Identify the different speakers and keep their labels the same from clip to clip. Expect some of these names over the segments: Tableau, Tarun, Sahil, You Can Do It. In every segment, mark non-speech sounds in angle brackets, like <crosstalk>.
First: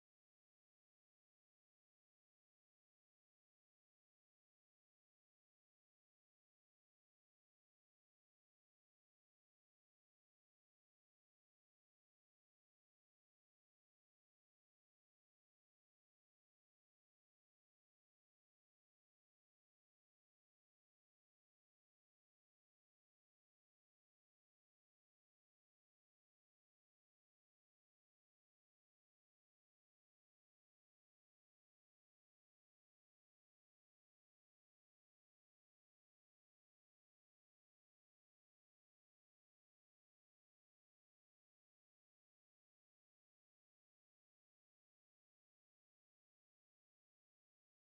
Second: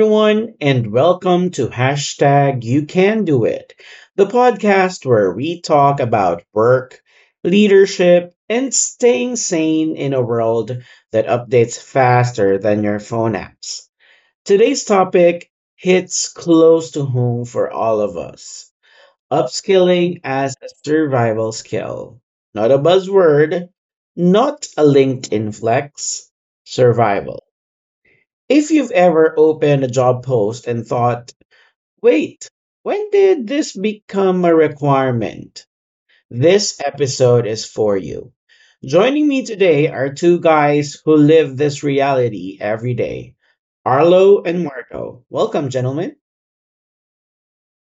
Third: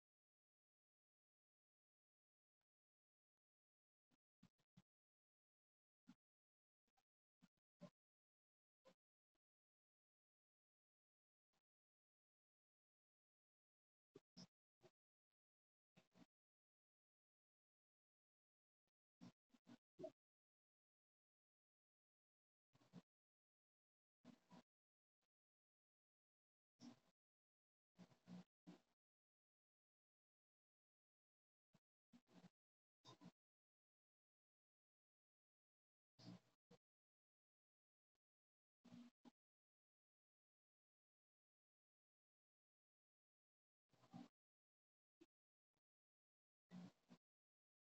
Speaker 1: everyone, and welcome to hashtag You Can Do It, the podcast where we talk about work, leadership, and staying sane in a world that updates faster than your phone apps. Today's topic hits close to home for all of us upskilling as a survival skill. Not a buzzword, not a LinkedIn flex, survival. If you've ever opened a job post and thought, wait, when did this become a requirement? This episode is for you. Joining me today are two guys who live this reality every day Arlo and Marco. Welcome, gentlemen.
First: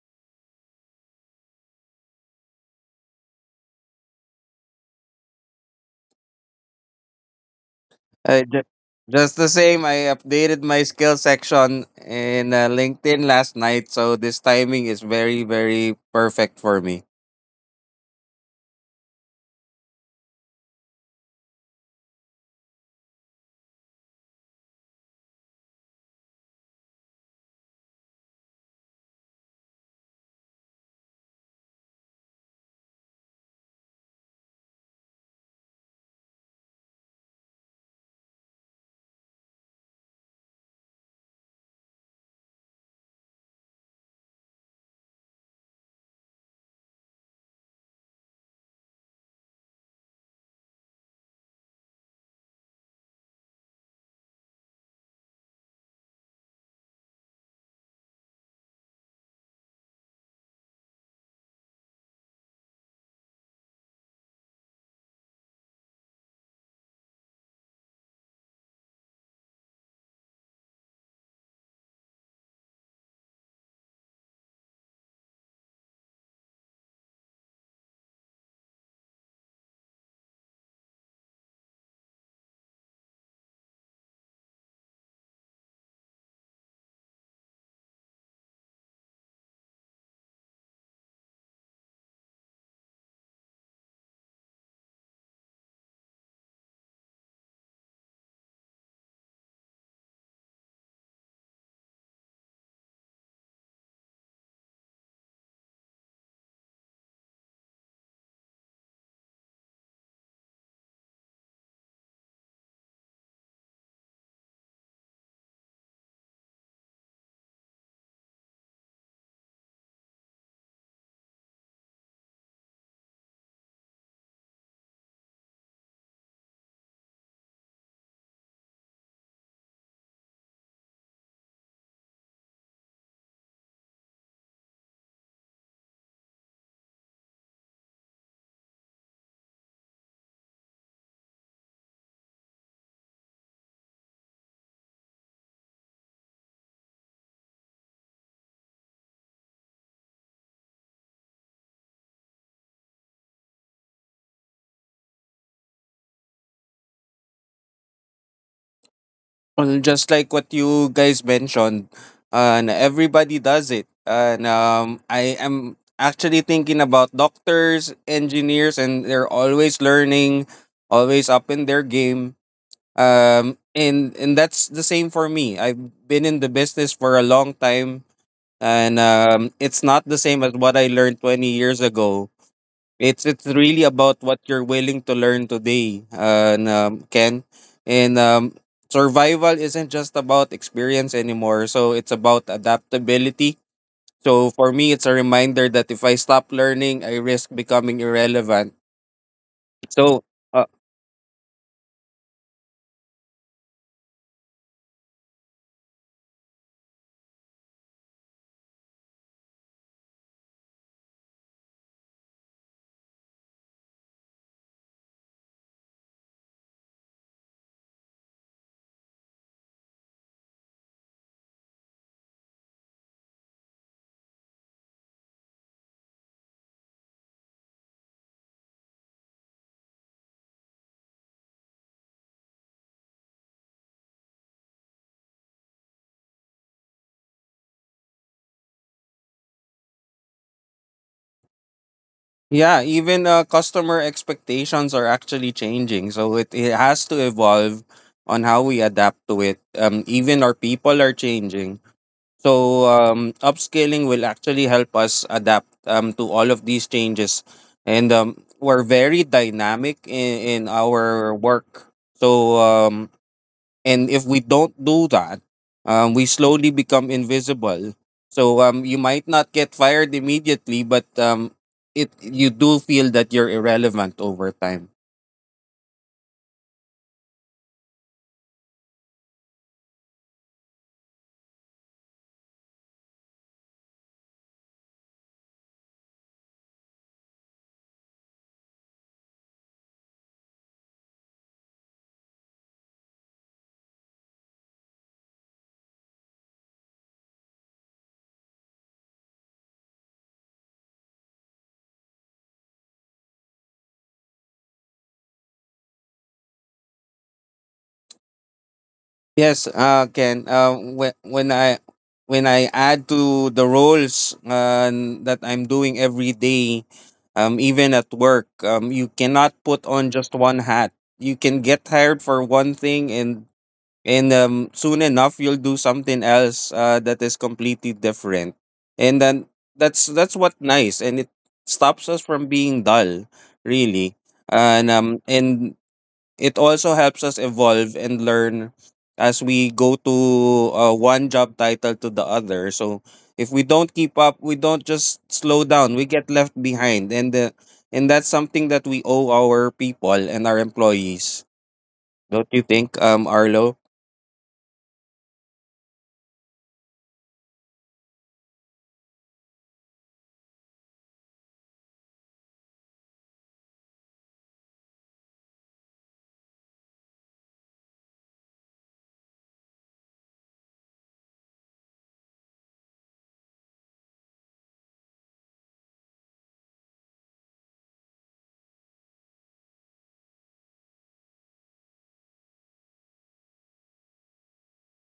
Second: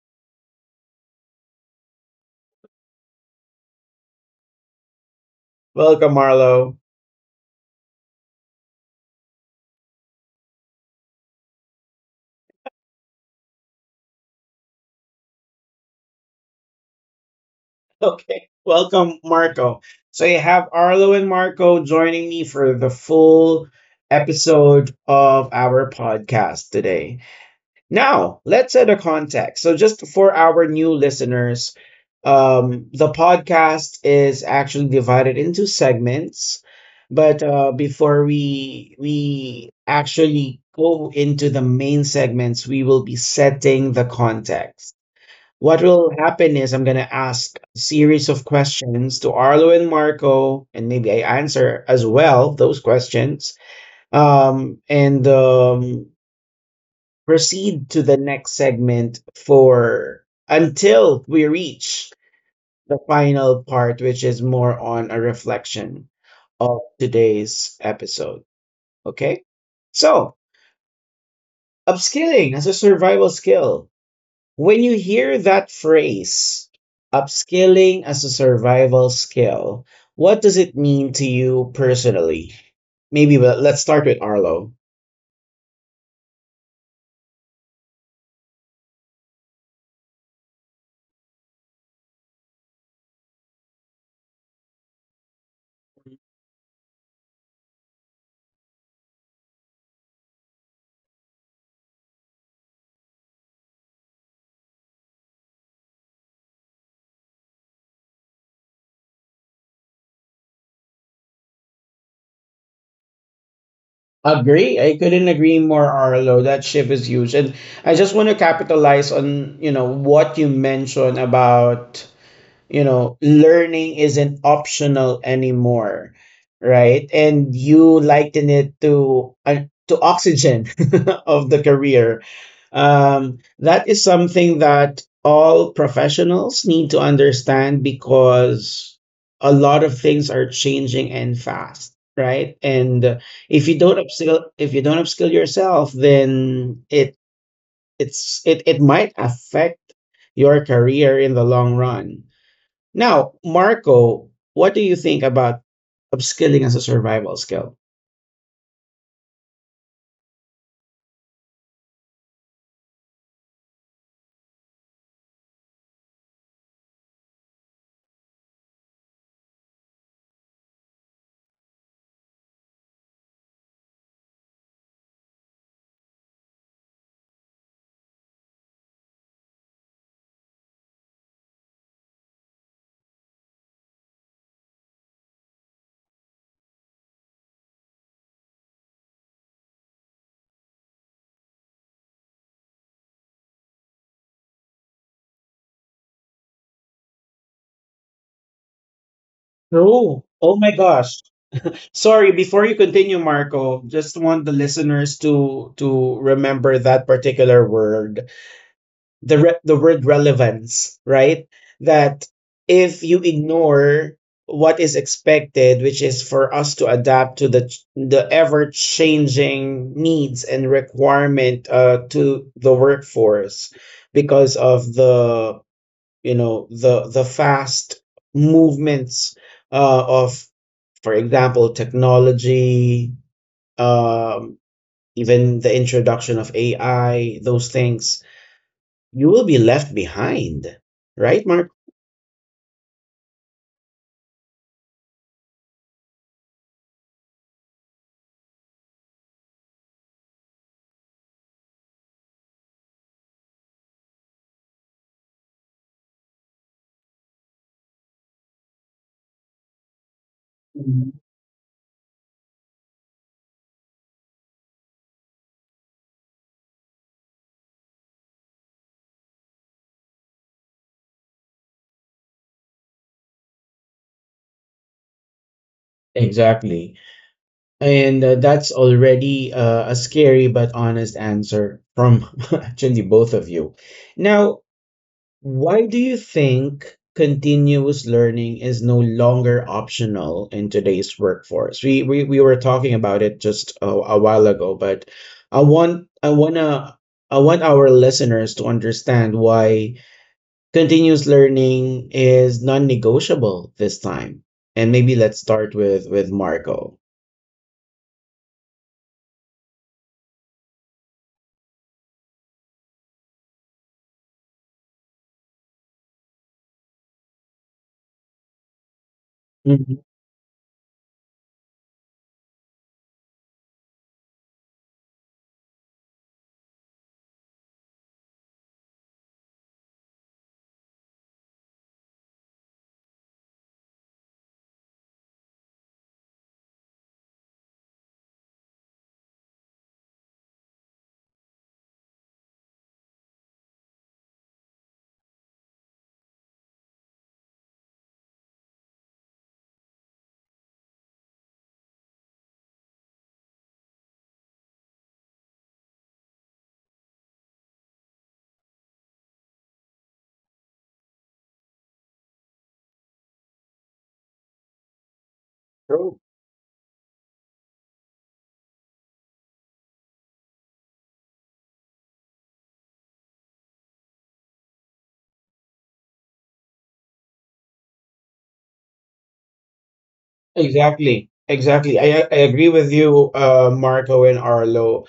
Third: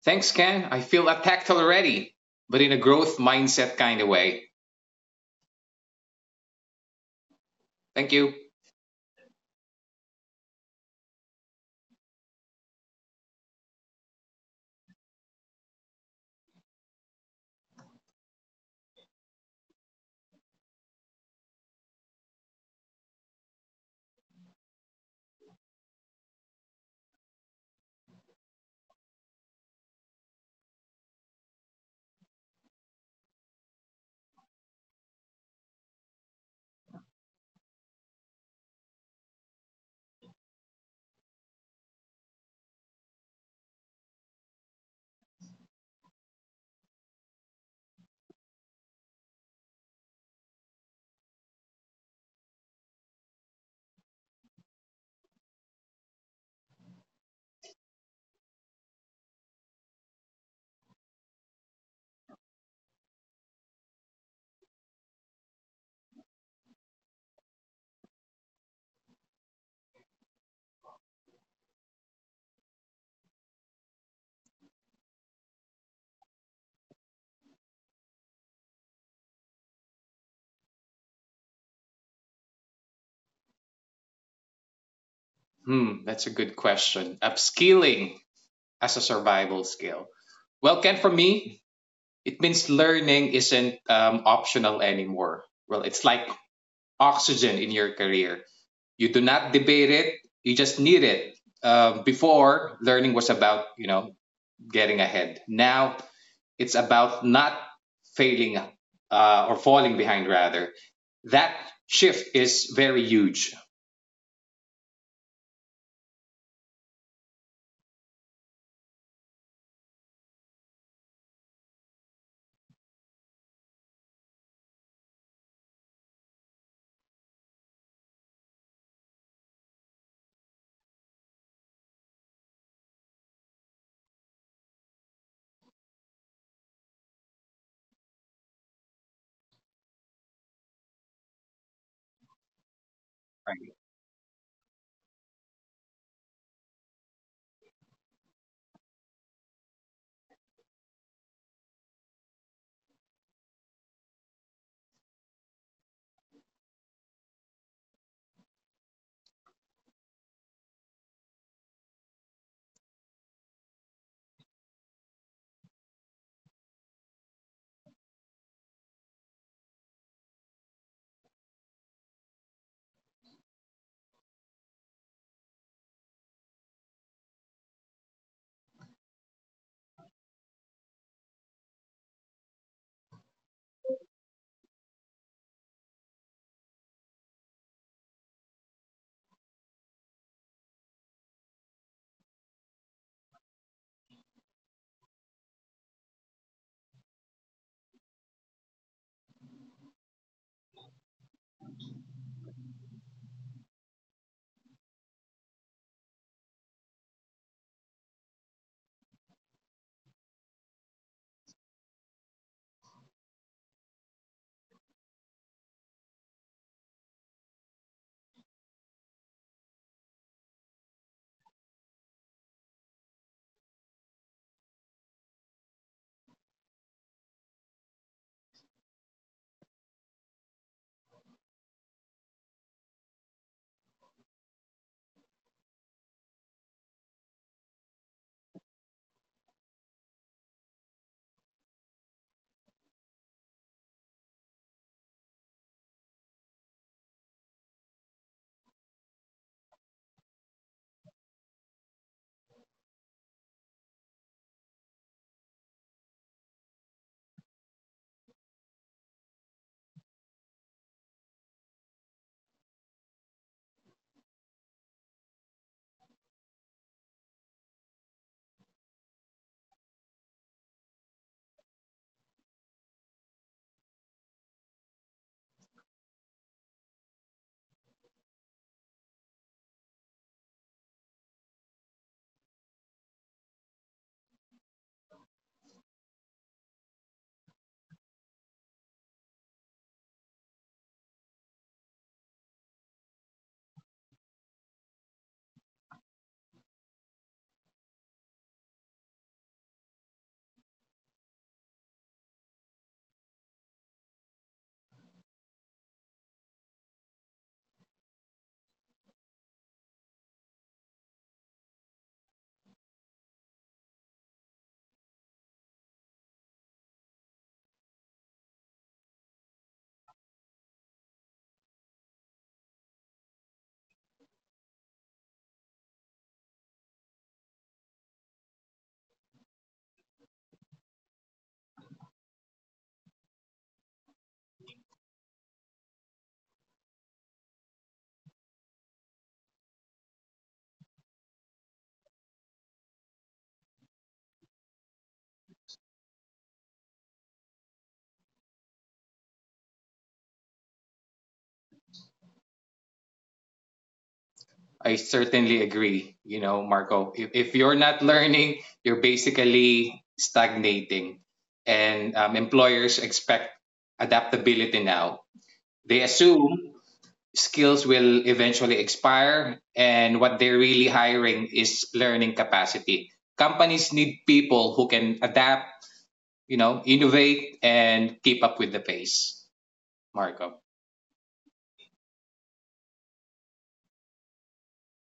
Speaker 2: Thanks, Ken. I feel attacked already, but in a growth mindset kind of way.
Speaker 1: Welcome, Arlo. <laughs>
Speaker 2: Thank you.
Speaker 3: Uh, ju- just the same, I updated my skill section in LinkedIn last night, so this timing is very, very perfect for me.
Speaker 1: Okay. Welcome, Marco. So you have Arlo and Marco joining me for the full episode of our podcast today. Now, let's set a context. So, just for our new listeners, the podcast is actually divided into segments. But before we actually go into the main segments, we will be setting the context. What will happen is I'm gonna ask a series of questions to Arlo and Marco, and maybe I answer as well those questions. And Proceed to the next segment for until we reach the final part, which is more on a reflection of today's episode. Okay? So, upskilling as a survival skill. When you hear that phrase, upskilling as a survival skill, what does it mean to you personally? Maybe well, let's start with Arlo.
Speaker 2: That's a good question. Upskilling as a survival skill. Well, Ken, for me, it means learning isn't optional anymore. Well, it's like oxygen in your career. You do not debate it, you just need it. Before, learning was about, you know, getting ahead. Now, it's about not failing or falling behind rather. That shift is very huge.
Speaker 1: Agree. I couldn't agree more, Arlo. That ship is huge. And I just want to capitalize on, you know, what you mentioned about, you know, learning isn't optional anymore, right? And you liken it to oxygen <laughs> of the career, um, that is something that all professionals need to understand because a lot of things are changing and fast, right? And if
Speaker 2: Right?
Speaker 1: you don't upskill, if you don't upskill yourself, then it might affect your career in the long run. Now, Marco, what do you think about upskilling as a survival skill?
Speaker 3: Well, just like what you guys mentioned, and everybody does it, and I am actually thinking about doctors, engineers, and they're always learning, always up in their game. And that's the same for me. I've been in the business for a long time and it's not the same as what I learned 20 years ago. It's really about what you're willing to learn today, and Ken, and survival isn't just about experience anymore. So it's about adaptability. So for me, it's a reminder that if I stop learning, I risk becoming irrelevant.
Speaker 1: True.
Speaker 3: So.
Speaker 1: Oh
Speaker 3: Uh,
Speaker 1: my gosh. Sorry, before you continue, Marco, just want the listeners to remember that particular word, the word relevance, right? That if you ignore what is expected, which is for us to adapt to the ever changing needs and requirement to the workforce because of the, you know, the fast movements of, for example, technology, um, even the introduction of AI, those things you will be left behind, right, Mark?
Speaker 3: yeah, even customer expectations are actually changing. So it has to evolve on how we adapt to it. Even our people are changing. So upscaling will actually help us adapt to all of these changes, and we're very dynamic in
Speaker 1: Mhm.
Speaker 3: our work. And if we don't do that, we slowly become invisible. So you might not get fired immediately, but it you do feel that you're irrelevant over time.
Speaker 1: Exactly. And that's already a scary but honest answer from <laughs> actually both of you. Now, why do you think continuous learning is no longer optional in today's workforce? We were talking about it just a while ago, but I want I wanna I want our listeners to understand why continuous learning is non-negotiable this time. And maybe let's start with Marco.
Speaker 3: Yes, Ken. When I add to the roles that I'm doing every day, even at work, you cannot put
Speaker 1: Mhm.
Speaker 3: on just one hat. You can get hired for one thing, and soon enough you'll do something else that is completely different. And then that's what nice, and it stops us from being dull, really. And it also helps us evolve and learn as we go to one job title to the other. So if we don't keep up, we don't just slow down. We get left behind, and that's something that we owe our people and our employees. Don't you think, Arlo?
Speaker 2: I certainly agree, you know, Marco. If you're not learning, you're basically stagnating, and employers expect adaptability now. They
Speaker 1: True.
Speaker 2: assume skills will eventually expire, and what they're really hiring is learning capacity. Companies need people who can adapt, you know, innovate and keep up with the pace. Marco,
Speaker 1: Exactly. Exactly. I agree with you, Marco and Arlo.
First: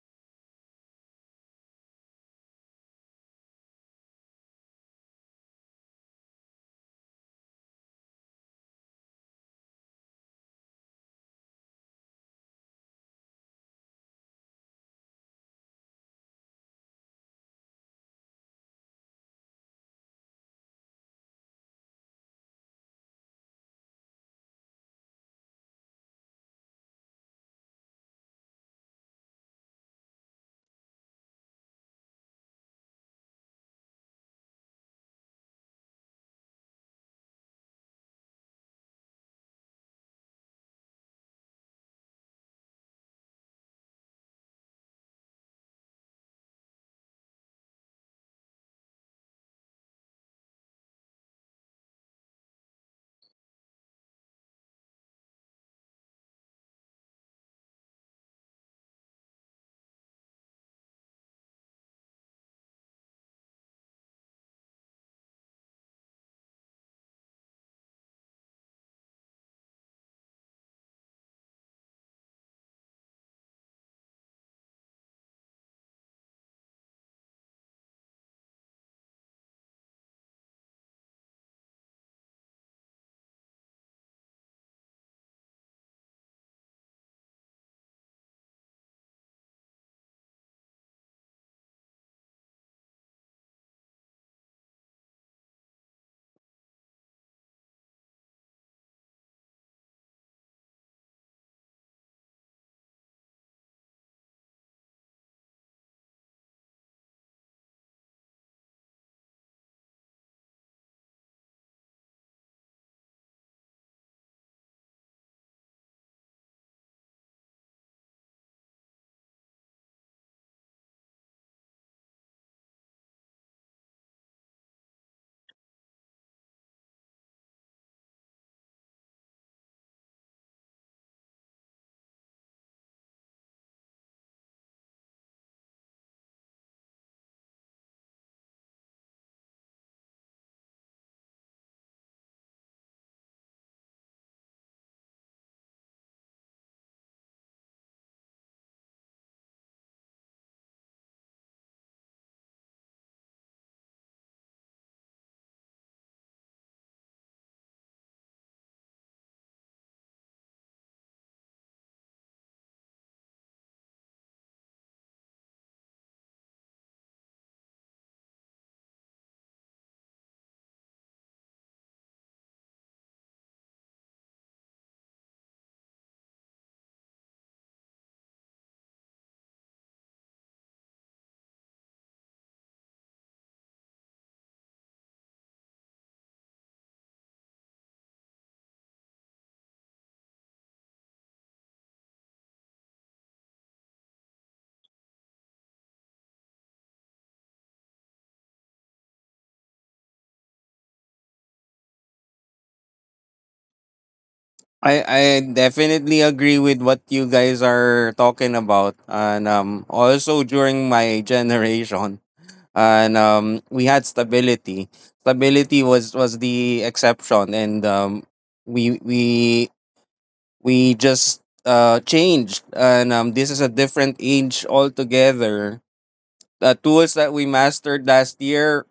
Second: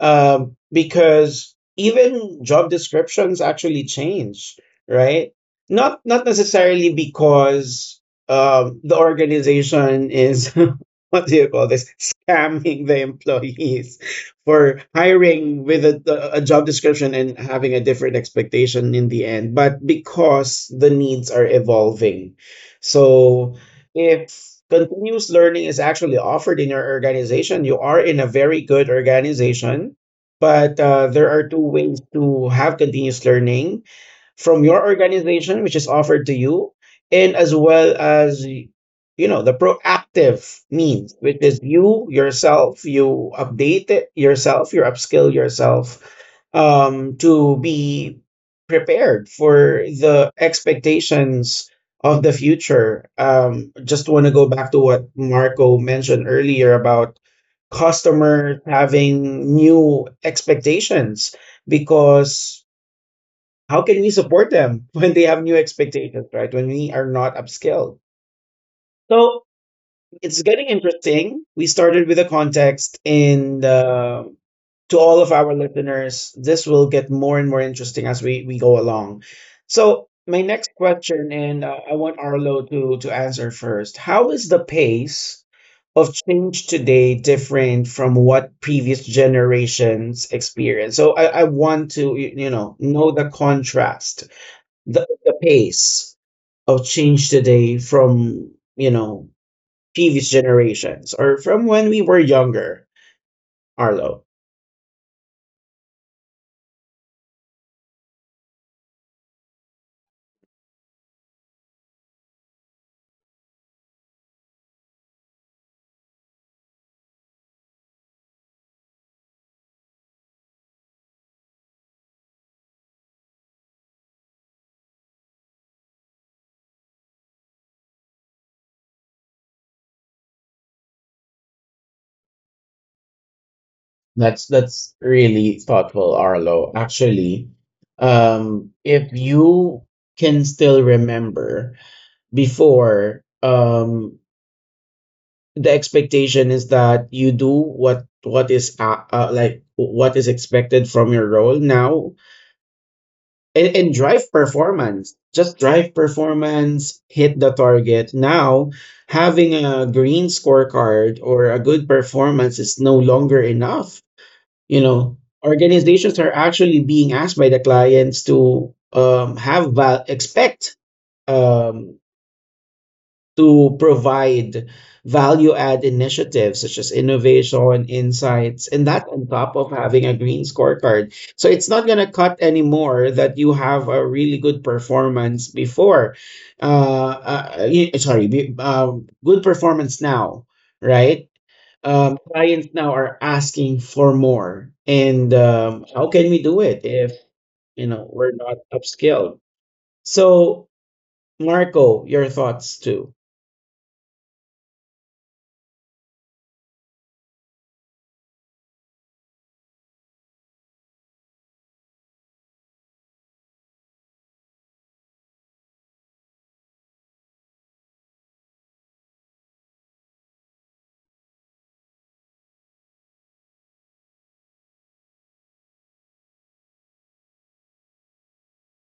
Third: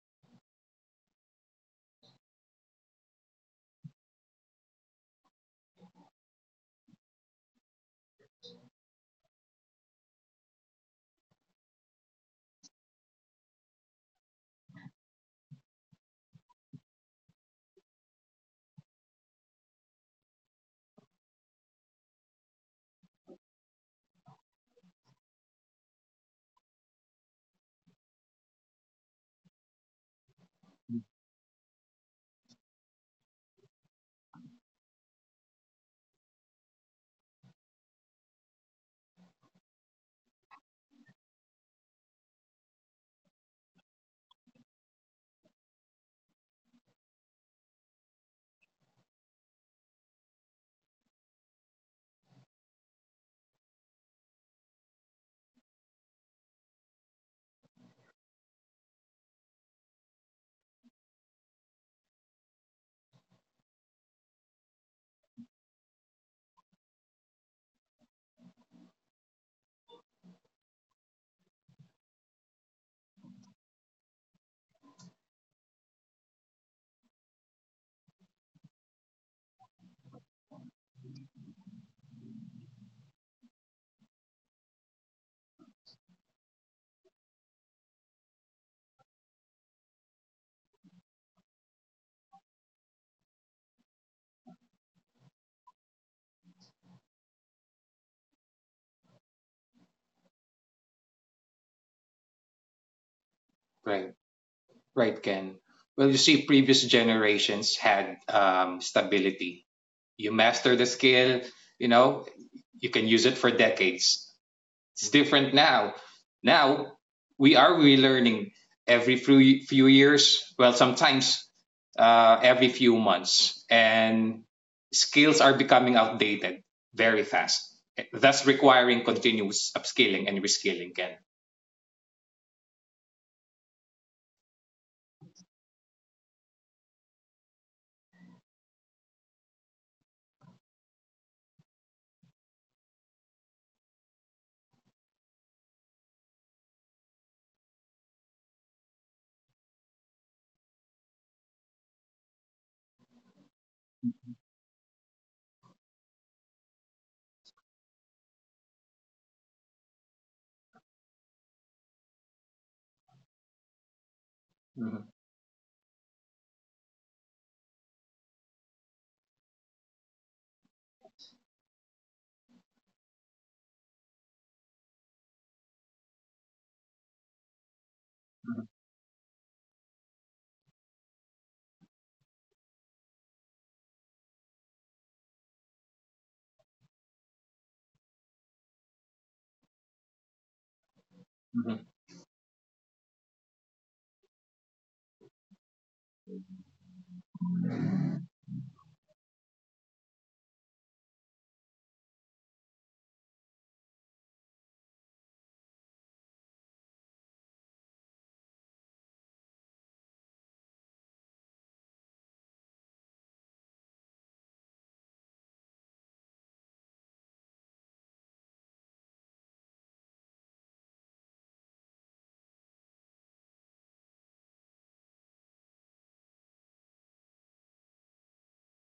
Speaker 1: Um, because even job descriptions actually change, right? Not necessarily because, the organization is <laughs> what do you call this, scamming the employees for hiring with a job description and having a different expectation in the end, but because the needs are evolving. So if continuous learning is actually offered in your organization, you are in a very good organization. But there are two ways to have continuous learning from your organization, which is offered to you, and as well as, you know, the proactive means, which is you yourself, you update it yourself, you upskill yourself, to be prepared for the expectations of the future. Just want to go back to what Marco mentioned earlier about customers having new expectations because how can we support them <laughs> when they have new expectations, right? When we are not upskilled. So it's getting interesting. We started with a context and, to all of our listeners, this will get more and more interesting as we go along. So my next question, and I want Arlo to answer first. How is the pace of change today different from what previous generations experienced? So I want to, you know the contrast, the pace of change today from, you know, previous generations or from when we were younger,
Speaker 2: right,
Speaker 1: arlo.
Speaker 2: right, Ken. Well, you see, previous generations had stability. You master the skill, you know, you can use it for decades. It's different now. Now we are relearning every few years. Well, sometimes every few months, and skills are becoming outdated very fast, thus requiring continuous upskilling and reskilling. Ken.
Speaker 1: That's really thoughtful, arlo. Actually, um, if you can still remember before, um, the expectation is that you do what is like what is expected from your role. Now and drive performance, just drive performance, hit the target. Now having a green scorecard or a good performance is no longer enough, you
Speaker 2: Mhm,
Speaker 1: know. Organizations are actually being asked by the clients to, expect, um, to provide value add initiatives such as innovation, insights,
Speaker 2: mhm,
Speaker 1: and that on top of having a green scorecard. So it's not going to cut anymore that you have a really good performance before, sorry, good performance now, right?
Speaker 2: mhm.
Speaker 1: Clients now are asking for more, and how can we do it if, you know, we're not upskilled? So, Marco, your thoughts too.
Speaker 3: I definitely agree with what you guys are talking about, and also during my <laughs> generation. And We had stability. Stability was the exception, and um, we we we just changed, and this is a different age altogether. The tools that we mastered last year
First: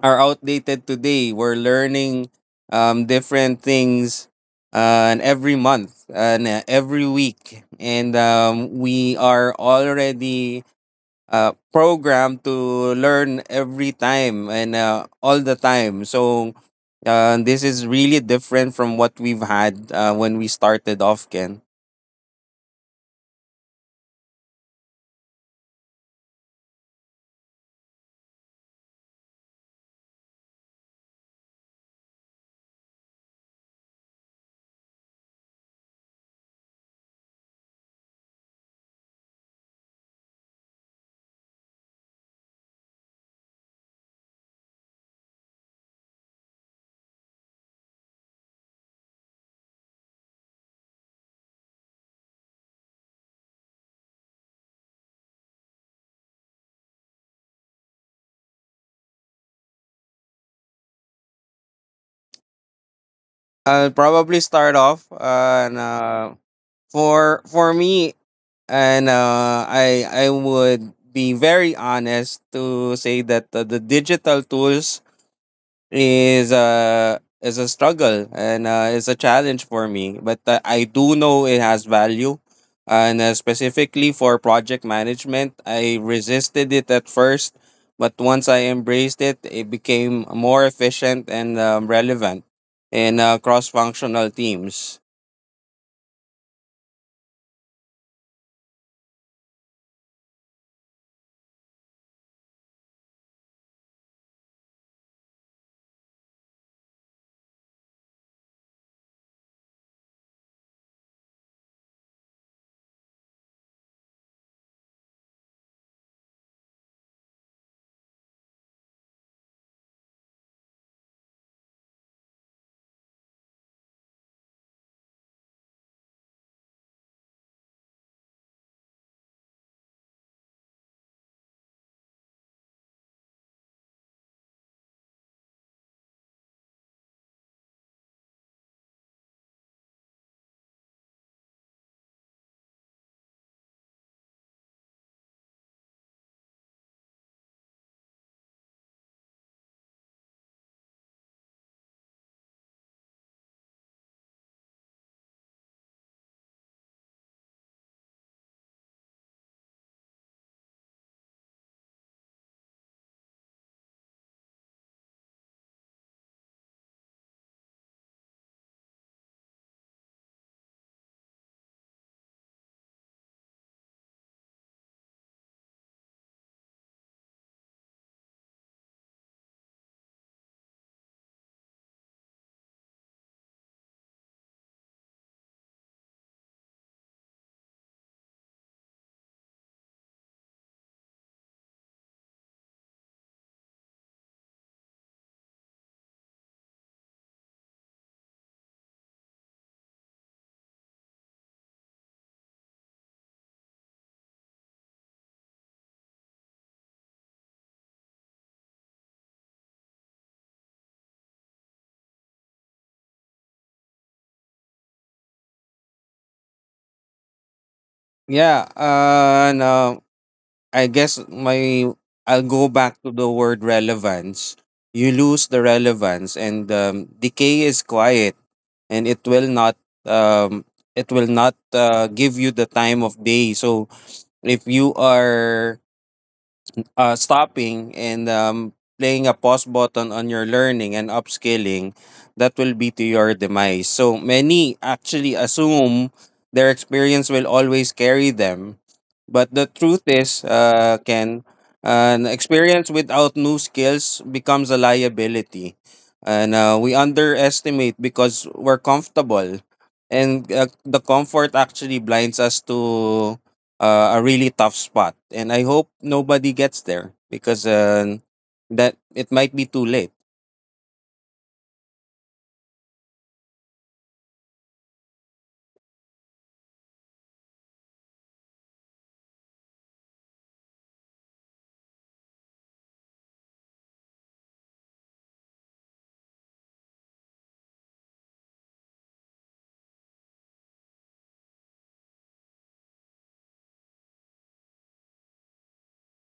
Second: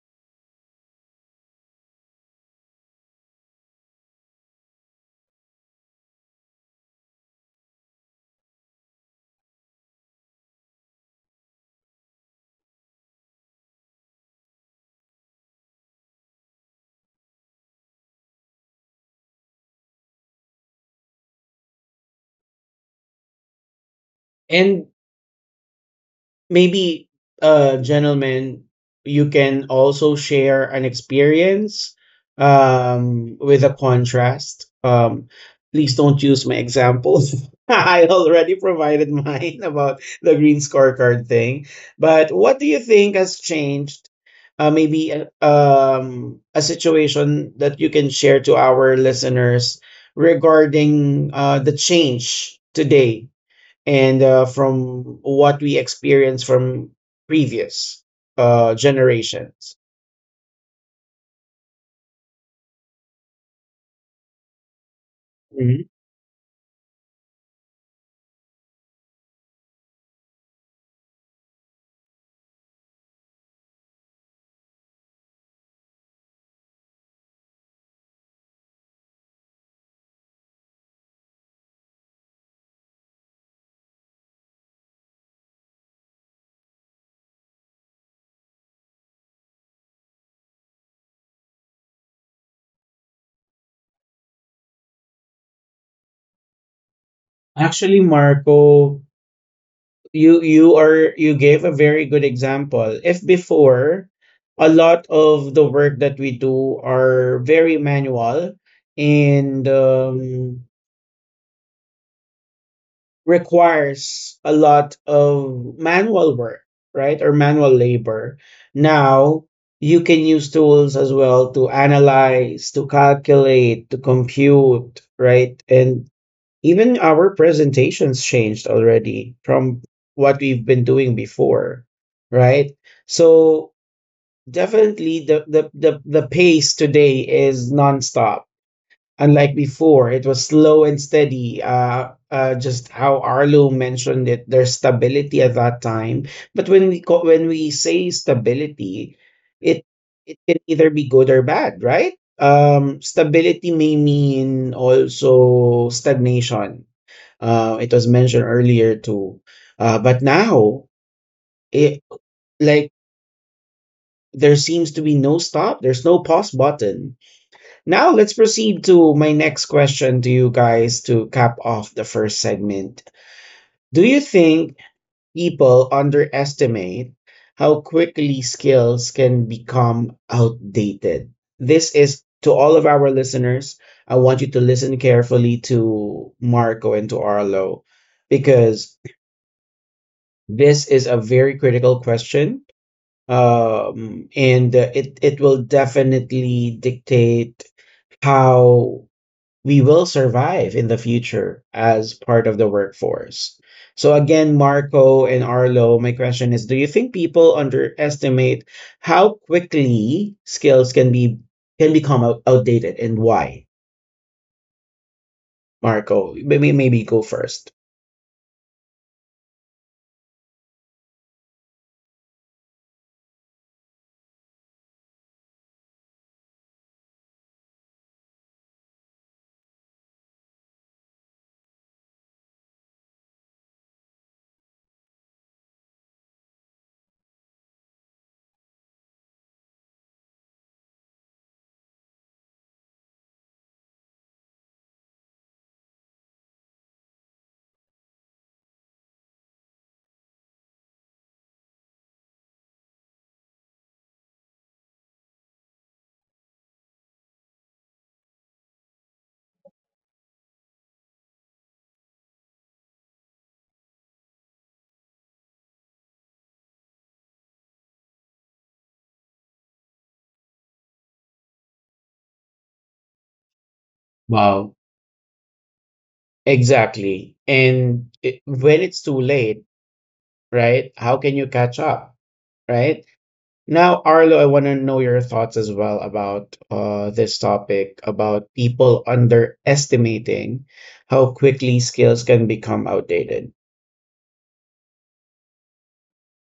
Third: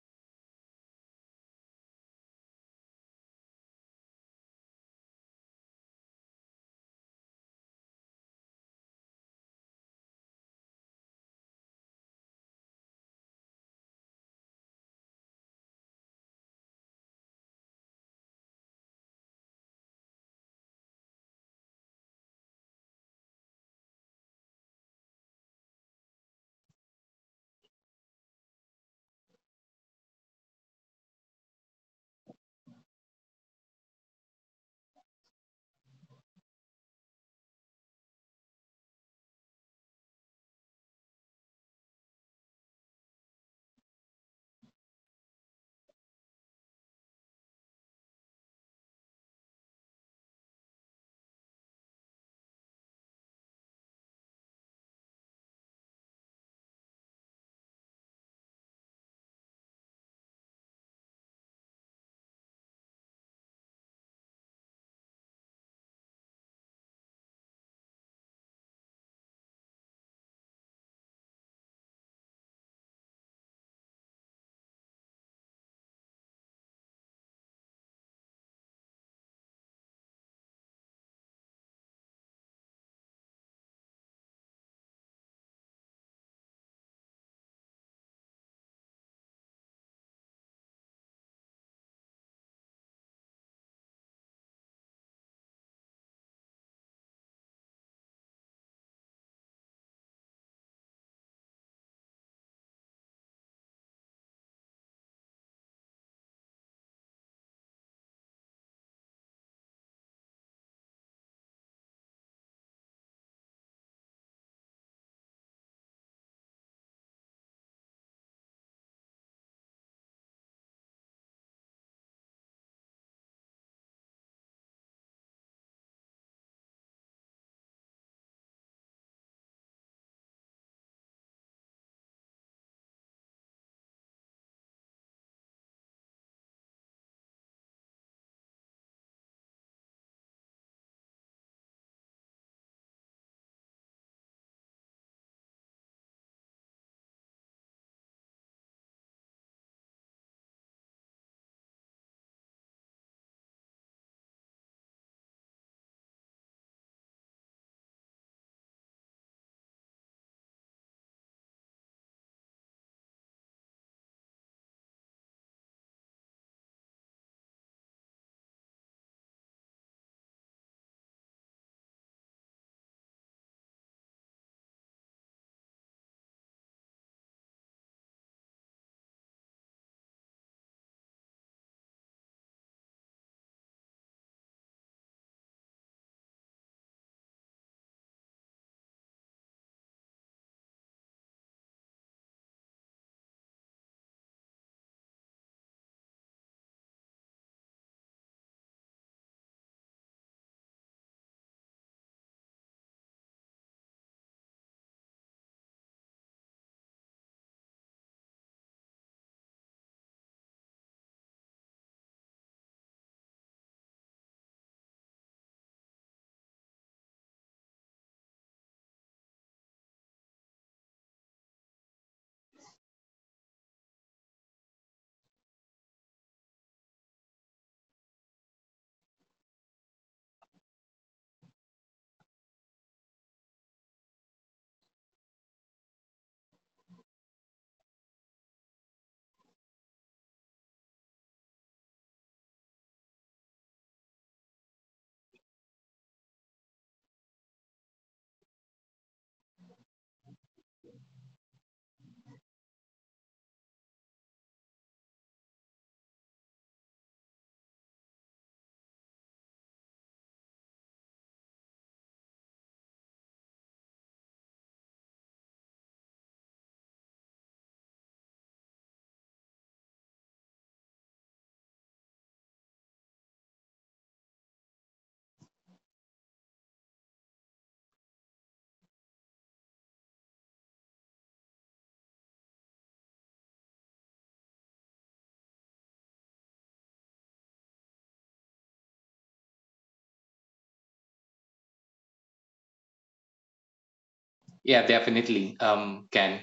Speaker 3: are outdated today. We're learning different things, and every month and every week, and we are already program to learn every time and all the time. So this is really different from what we've had when we started off, Ken.
Speaker 1: And maybe, uh, gentlemen, you can also share an experience, um, with a contrast. Um, please don't use my examples <laughs> I already provided mine about the green scorecard thing. But what do you think has changed? Maybe a situation that you can share to our listeners regarding the change today and, from what we experience from previous, generations.
Speaker 3: I'll probably start off and,
Speaker 1: Mhm.
Speaker 3: for me and I would be very honest to say that the digital tools is a struggle and is a challenge for me. But I do know it has value, and specifically for project management, I resisted it at first, but once I embraced it, it became more efficient and relevant in cross-functional teams.
Speaker 1: Actually, Marco, you gave a very good example. If before, a lot of the work that we do are very manual, and, requires a lot of manual work, right? Or manual labor. Now, you can use tools as well to analyze, to calculate, to compute, right? And even our presentations changed already from what we've been doing before, right? So definitely the pace today is nonstop, unlike before, it was slow and steady. Just how Arlo mentioned it, there's stability at that time. But when we say stability, it it can either be good or bad, right? Stability may mean also stagnation. It was mentioned earlier too. But now, it like there seems to be no stop. There's no pause button. Now let's proceed to my next question to you guys to cap off the first segment. Do you think people underestimate how quickly skills can become outdated? This is to all of our listeners. I want you to listen carefully to Marco and to Arlo because this is a very critical question. And it will definitely dictate how we will survive in the future as part of the workforce. So again, Marco and Arlo, my question is, do you think people underestimate how quickly skills can become outdated and why? Marco, maybe go first.
Speaker 3: Yeah, and I guess my I'll go back to the word relevance. You lose the relevance, and decay is quiet, and it will not um, give you the time of day. So if you are stopping and playing a pause button on your learning and upskilling, that will be to your demise. So many actually assume their experience will always carry them. But the truth is, Ken, an experience without new skills becomes a liability. And We underestimate because we're comfortable. And The comfort actually blinds us to a really tough spot, and I hope nobody gets there because that it might be too late.
Speaker 1: Wow. Exactly. And it, when it's too late, right? How can you catch up, right? Now, Arlo, I want to know your thoughts as well about this topic about people underestimating how quickly skills can become outdated.
Speaker 2: Yeah, definitely. Can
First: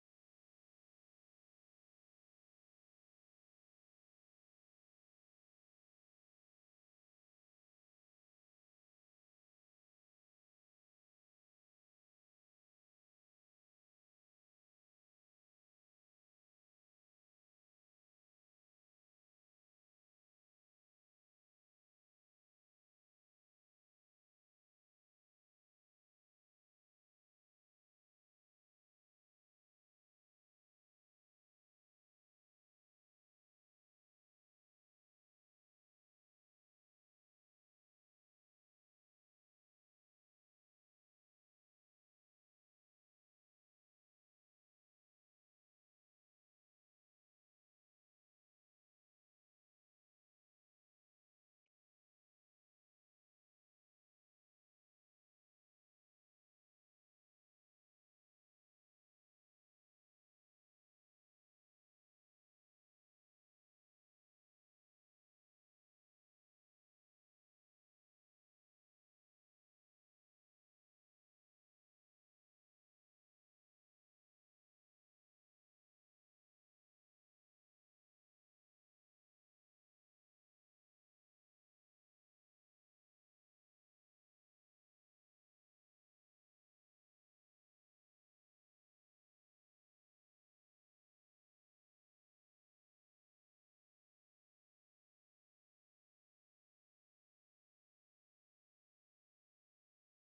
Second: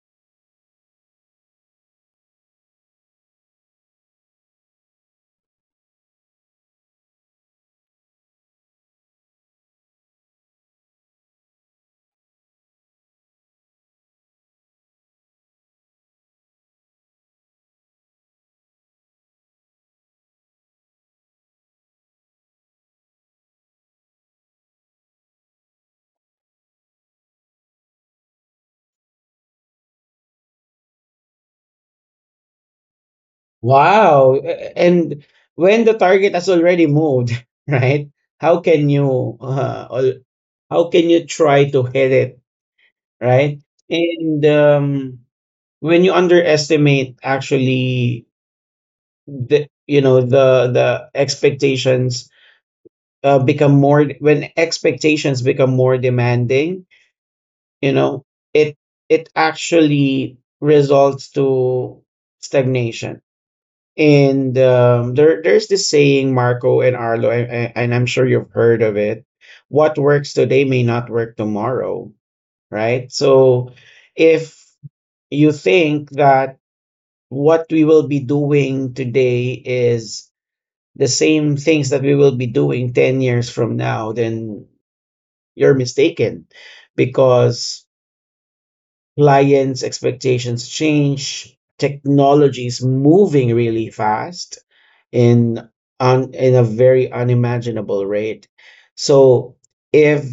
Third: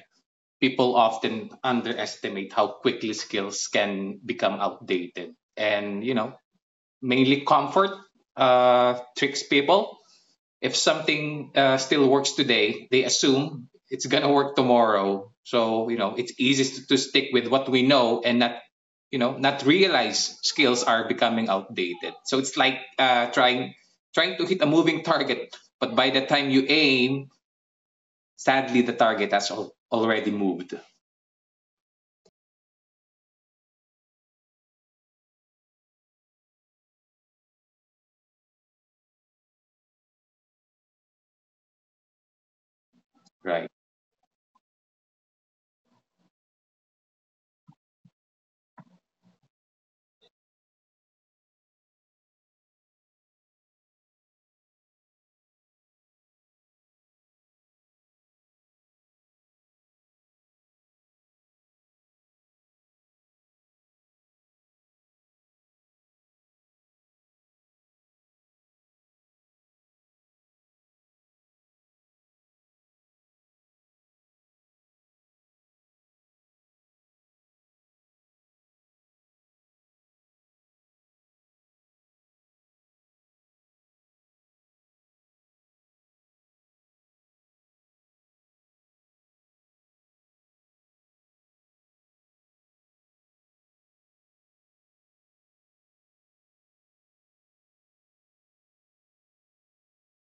Speaker 2: people often underestimate how quickly skills can become outdated, and you know, mainly comfort tricks people. If something still works today, they assume it's gonna work tomorrow. So you know, it's easy to stick with what we know and not, you know, not realize skills are becoming outdated. So it's like trying to hit a moving target, but by the time you aim, sadly the target has already moved.
Speaker 1: Wow. A- And when the target has already moved, <laughs> right? How can you how can you try to hit it, right?
Speaker 2: Right,
Speaker 1: And um, when you underestimate actually the, you know, the expectations, become more, when expectations become more demanding, you know, it it actually results to stagnation. And there's this saying, marco and arlo, I'm sure you've heard of it: what works today may not work tomorrow, right? So if you think that what we will be doing today is the same things that we will be doing 10 years from now, then you're mistaken because clients' expectations change, technology is moving really fast in in a very unimaginable rate. So if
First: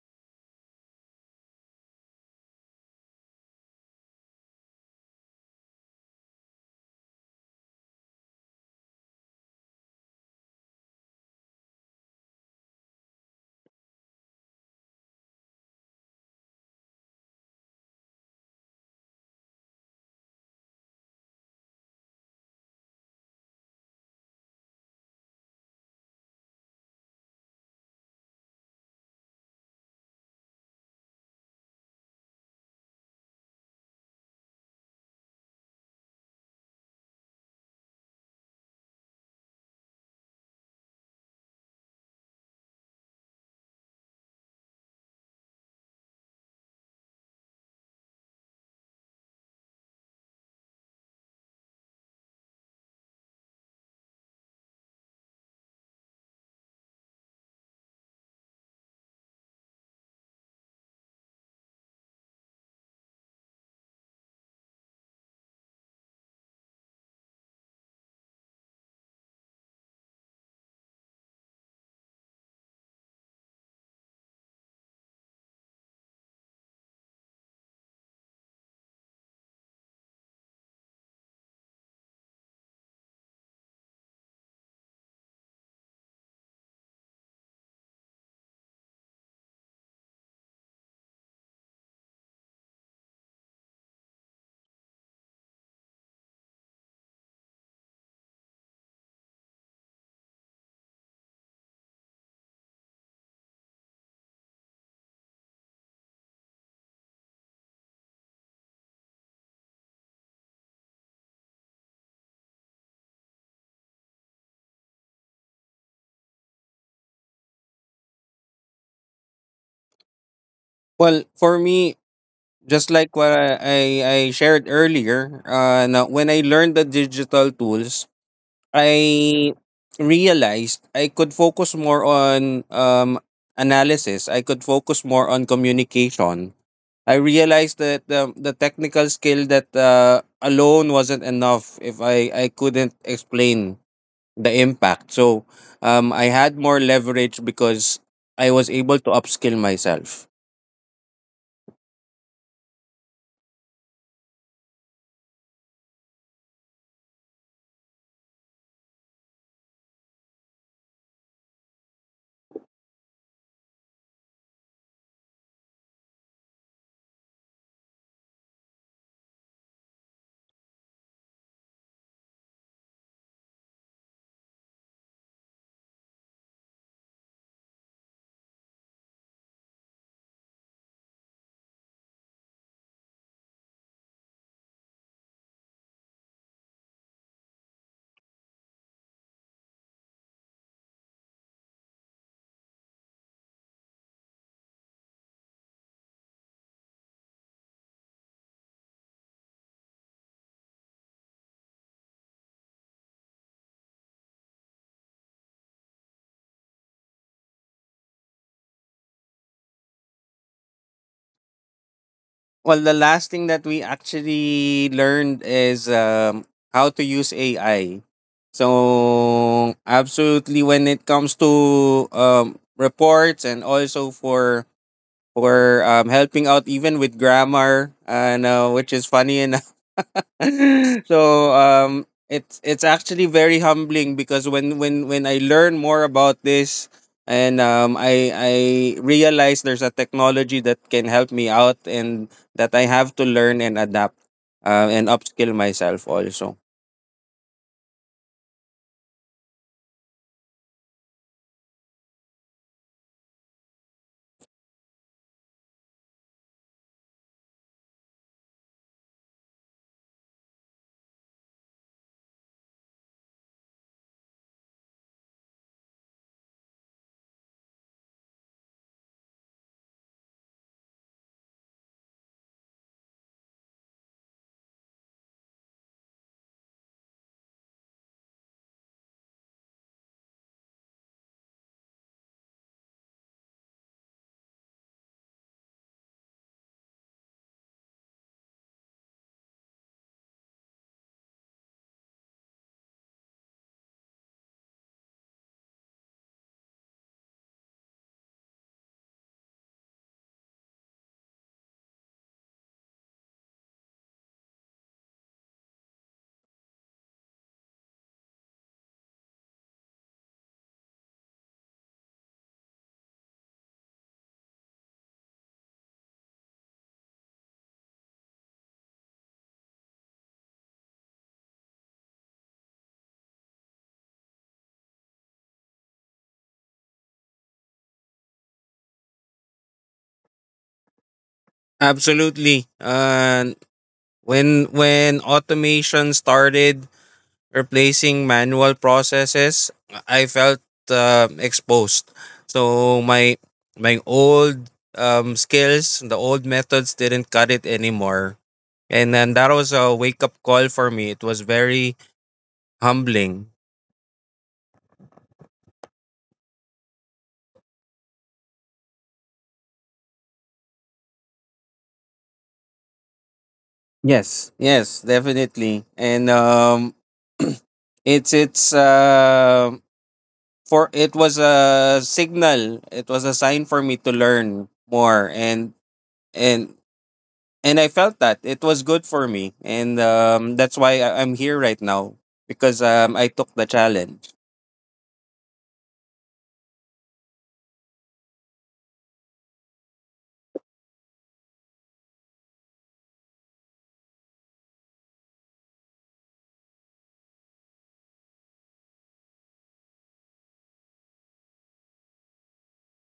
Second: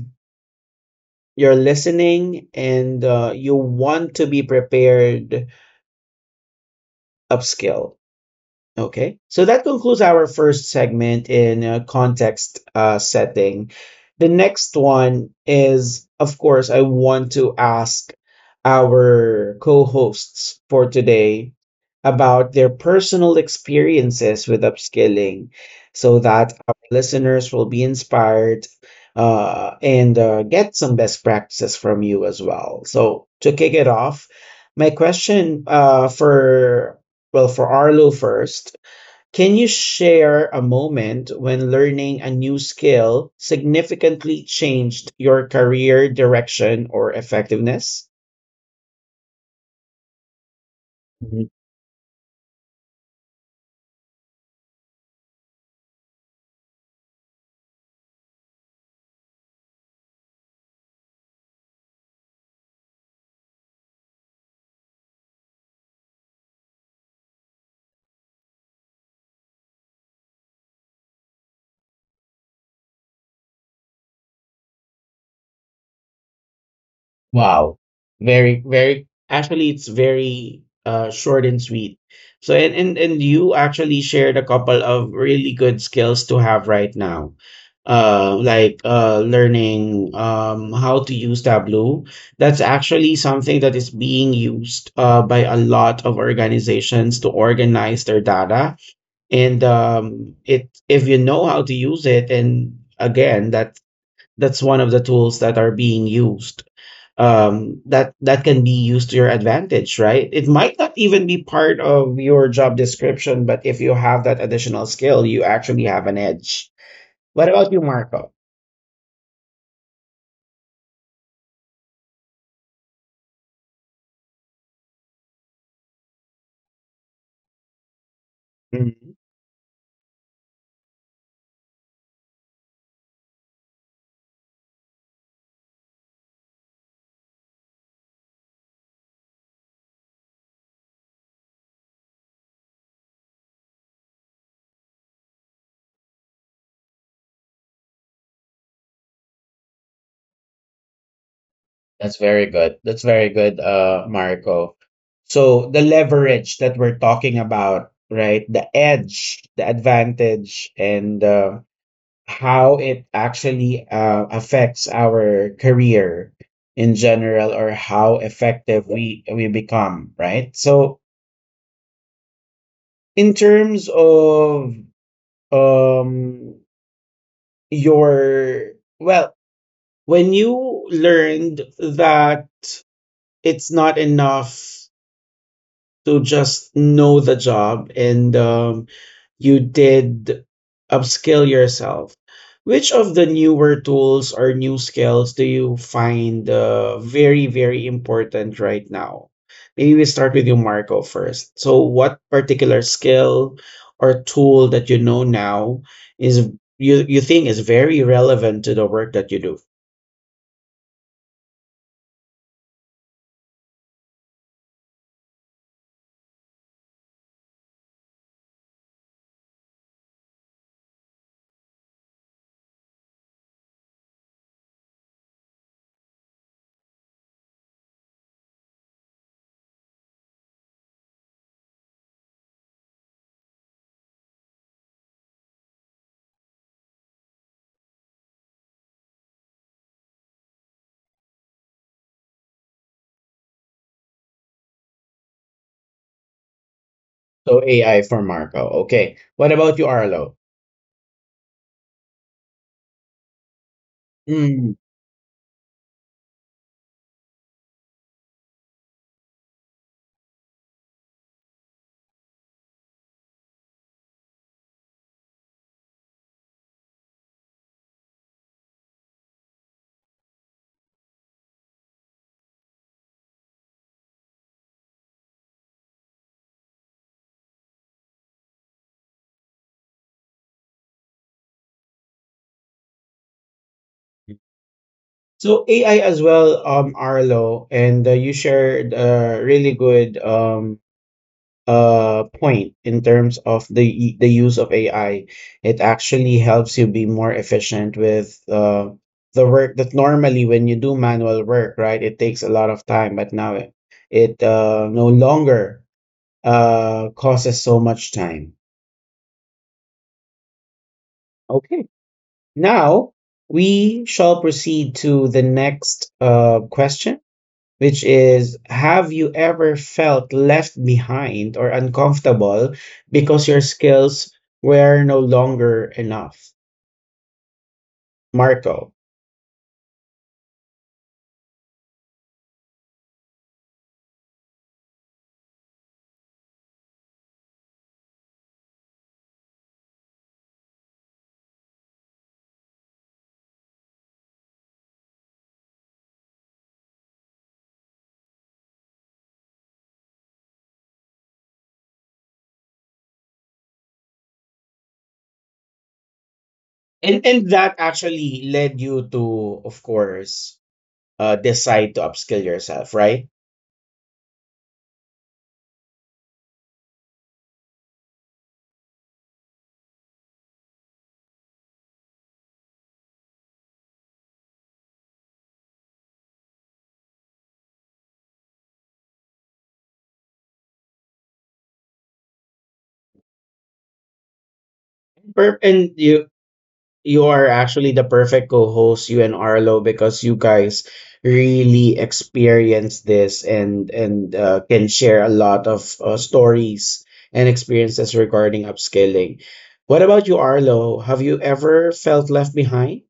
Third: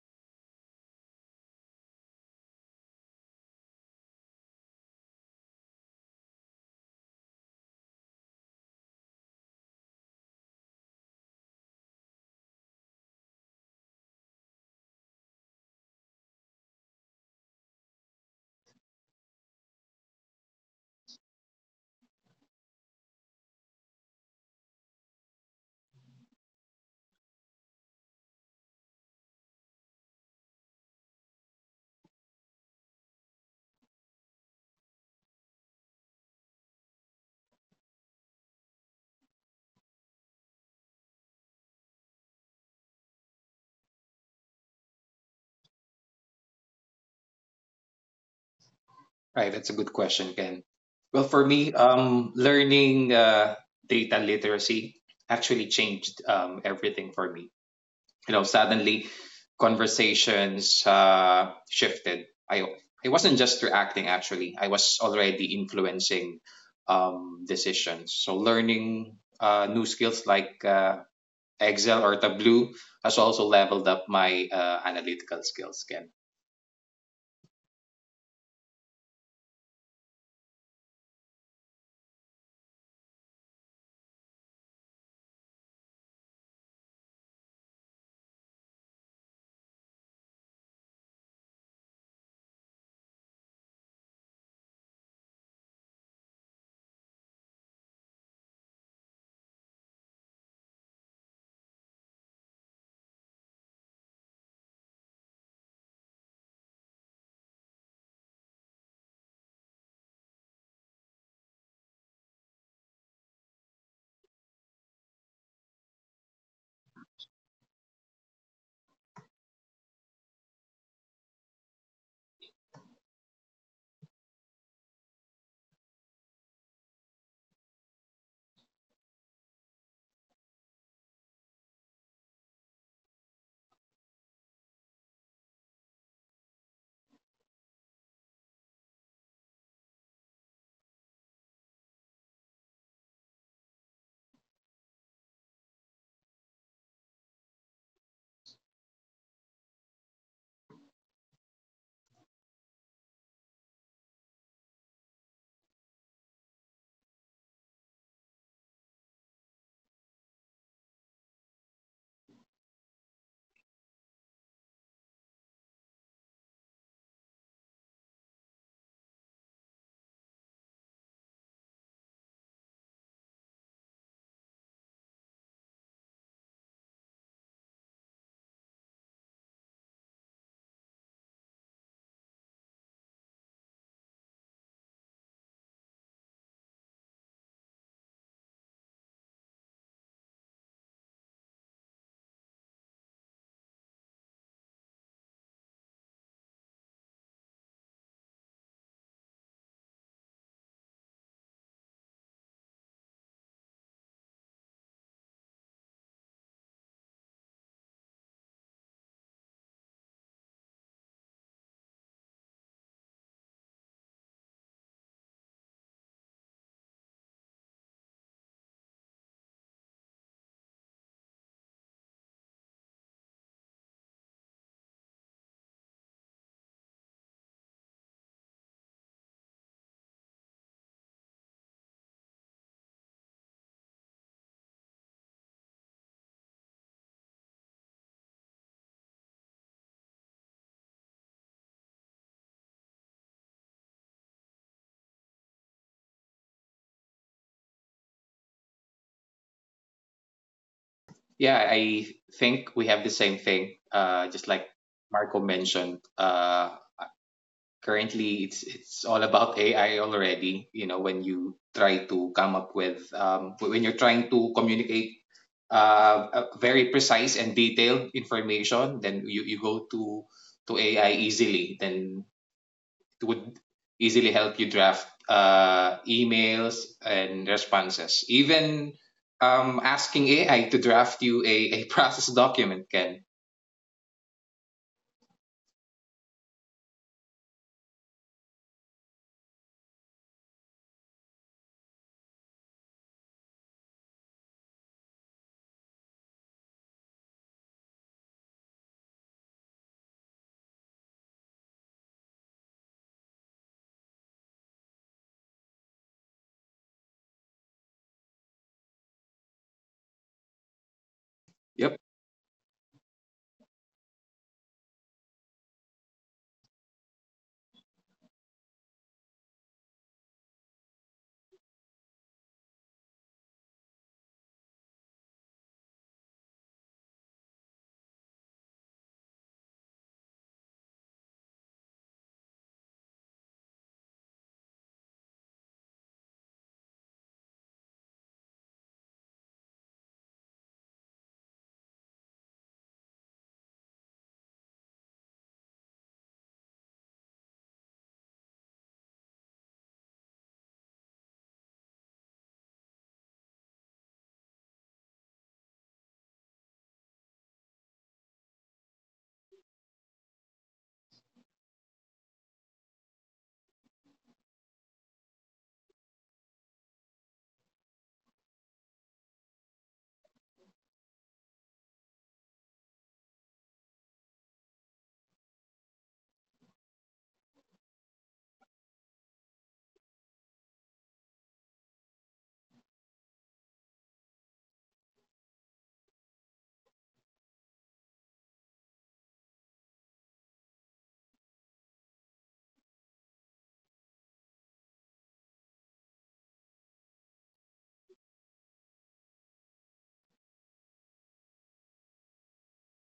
Speaker 1: you're listening and, you want to be prepared, upskill. Okay. So that concludes our first segment in, context, setting. The next one is, of course, I want to ask our co hosts for today about their personal experiences with upskilling so that our listeners will be inspired, and get some best practices from you as well. So, to kick it off, my question, for, well, for Arlo first, can you share a moment when learning a new skill significantly changed your career direction or effectiveness?
Speaker 2: right, that's a good question, Ken. Well, for me, learning data literacy actually changed everything for me. You know, suddenly conversations shifted. I wasn't just reacting, actually I was already influencing decisions. So learning new skills like Excel or Tableau has also leveled up my analytical skills, Ken.
Speaker 1: Wow. Very, very, actually, it's very, short and sweet. So, and you actually shared a couple of really good skills to have right now. Like, learning, how to use Tableau. That's actually something that is being used by a lot of organizations to organize their data. And it if you know how to use it, and again, that's one of the tools that are being used, that that can be used to your advantage, right? It might not even be part of your job description, but if you have that additional skill, you actually have an edge. What about you, Marco?
Speaker 3: Well, for me, just like what I shared earlier, now when I learned the digital tools, I
Speaker 1: Mhm.
Speaker 3: realized I could focus more on analysis. I could focus more on communication. I realized that the technical skill that alone wasn't enough if I couldn't explain the impact. So I had more leverage because I was able to upskill myself.
Speaker 1: That's very good. That's very good, Marco. So the leverage, how it actually affects our career in general, or how effective we become, right? So in terms of um your, well, when you learned that it's not enough to just know the job, and you did upskill yourself. Which of the newer tools or new skills do you find very, very important right now? Maybe we start with you, Marco, first. So, what particular skill or tool that you know now is, you think is very relevant to the work that you do?
Speaker 3: Well, the last thing that we actually learned is how to use AI. So absolutely, when it comes to reports and also for helping out even with grammar and which is funny enough <laughs> so it's actually very humbling because when I learn more about this and I realize there's a technology that can help me out and that I have to learn and adapt and upskill myself also.
Speaker 1: So AI for Marco. Okay. What about you, Arlo?
Speaker 2: Yeah, I think we have the same thing. Just like
Speaker 1: Mm.
Speaker 2: Marco mentioned, currently it's all about AI already. You know, when you try to come up with when you're trying to communicate very precise and detailed information, then you go to AI easily. Then would easily help you draft emails and responses. Even asking AI to draft you a <laughs> process document can.
Speaker 1: So AI as well, Arlo, and you shared a really good uh, point in terms of the use of AI. It actually helps you be more efficient with uh, the work that normally when you do manual work, right, it takes a lot of time, but now it uh, no longer uh, causes so much time. Okay.
Speaker 2: Yep,
Speaker 1: Now we shall proceed to the next uh, question, which is, have you ever felt left behind or uncomfortable because your skills were no longer enough, Marco?
Speaker 3: Absolutely. When automation started replacing manual processes, I felt exposed. So my old skills, the old methods didn't cut it anymore. And then that was a wake up call for me. It was very humbling.
Speaker 1: And that actually led you to, of course, decide to upskill yourself, right?
Speaker 3: Yes, yes, definitely. And it's it's uh, it was a signal. It was a sign for me to learn more and and I felt that it was good for me, and that's why I'm here right now because I took the challenge.
Speaker 1: And you are actually the perfect co-host, you and Arlo, because you guys really experience this, and can share a lot of stories and experiences regarding upscaling. What about you, Arlo? Have you ever felt left behind?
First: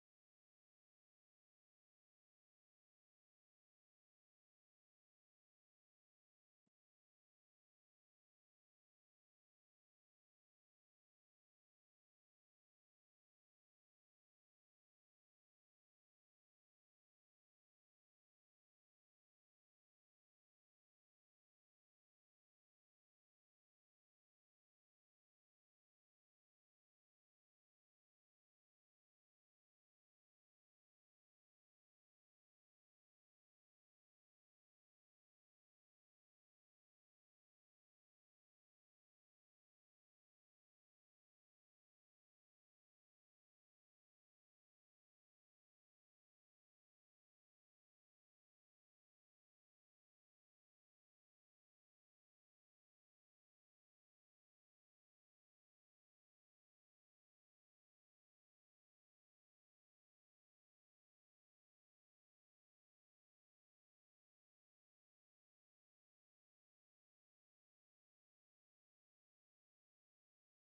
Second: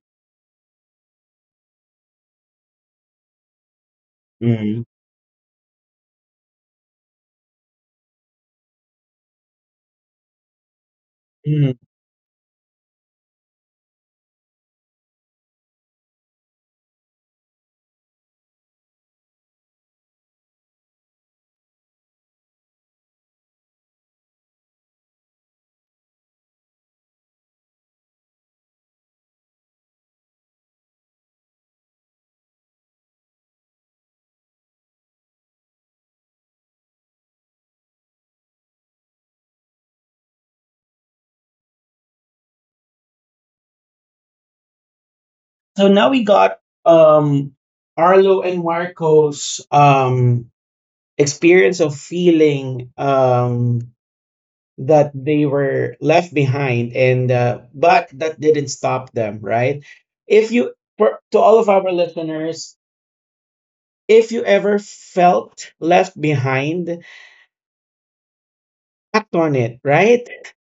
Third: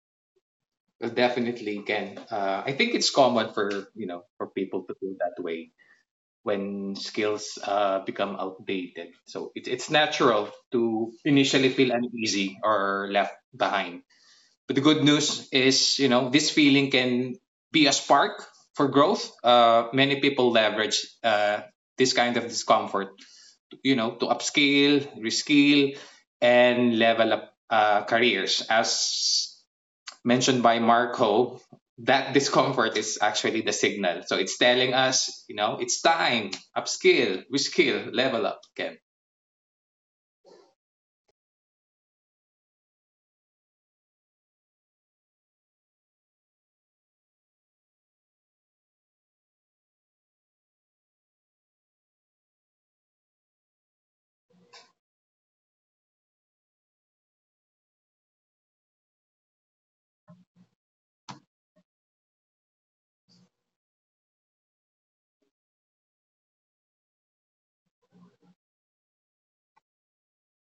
Speaker 2: definitely, can. I think it's common, for you know, for people
Speaker 1: Mm.
Speaker 2: to feel that way when skills become outdated. So it, it's natural to initially
Speaker 1: Mm.
Speaker 2: feel uneasy or left behind. But the good news is, you know, this feeling can be a spark for growth. Many people leverage this kind of discomfort, you know, to upscale, reskill, and level up careers. As mentioned by Marco, that <laughs> discomfort is actually the signal. So it's telling us, you know, it's time, upskill, reskill, level up, Ken.
Speaker 1: So now we got um, Arlo and Marco's um, experience of feeling um, that they were left behind and but that didn't stop them, right? If you, for, to all of our listeners, if you ever felt left behind, act on it, right? <laughs>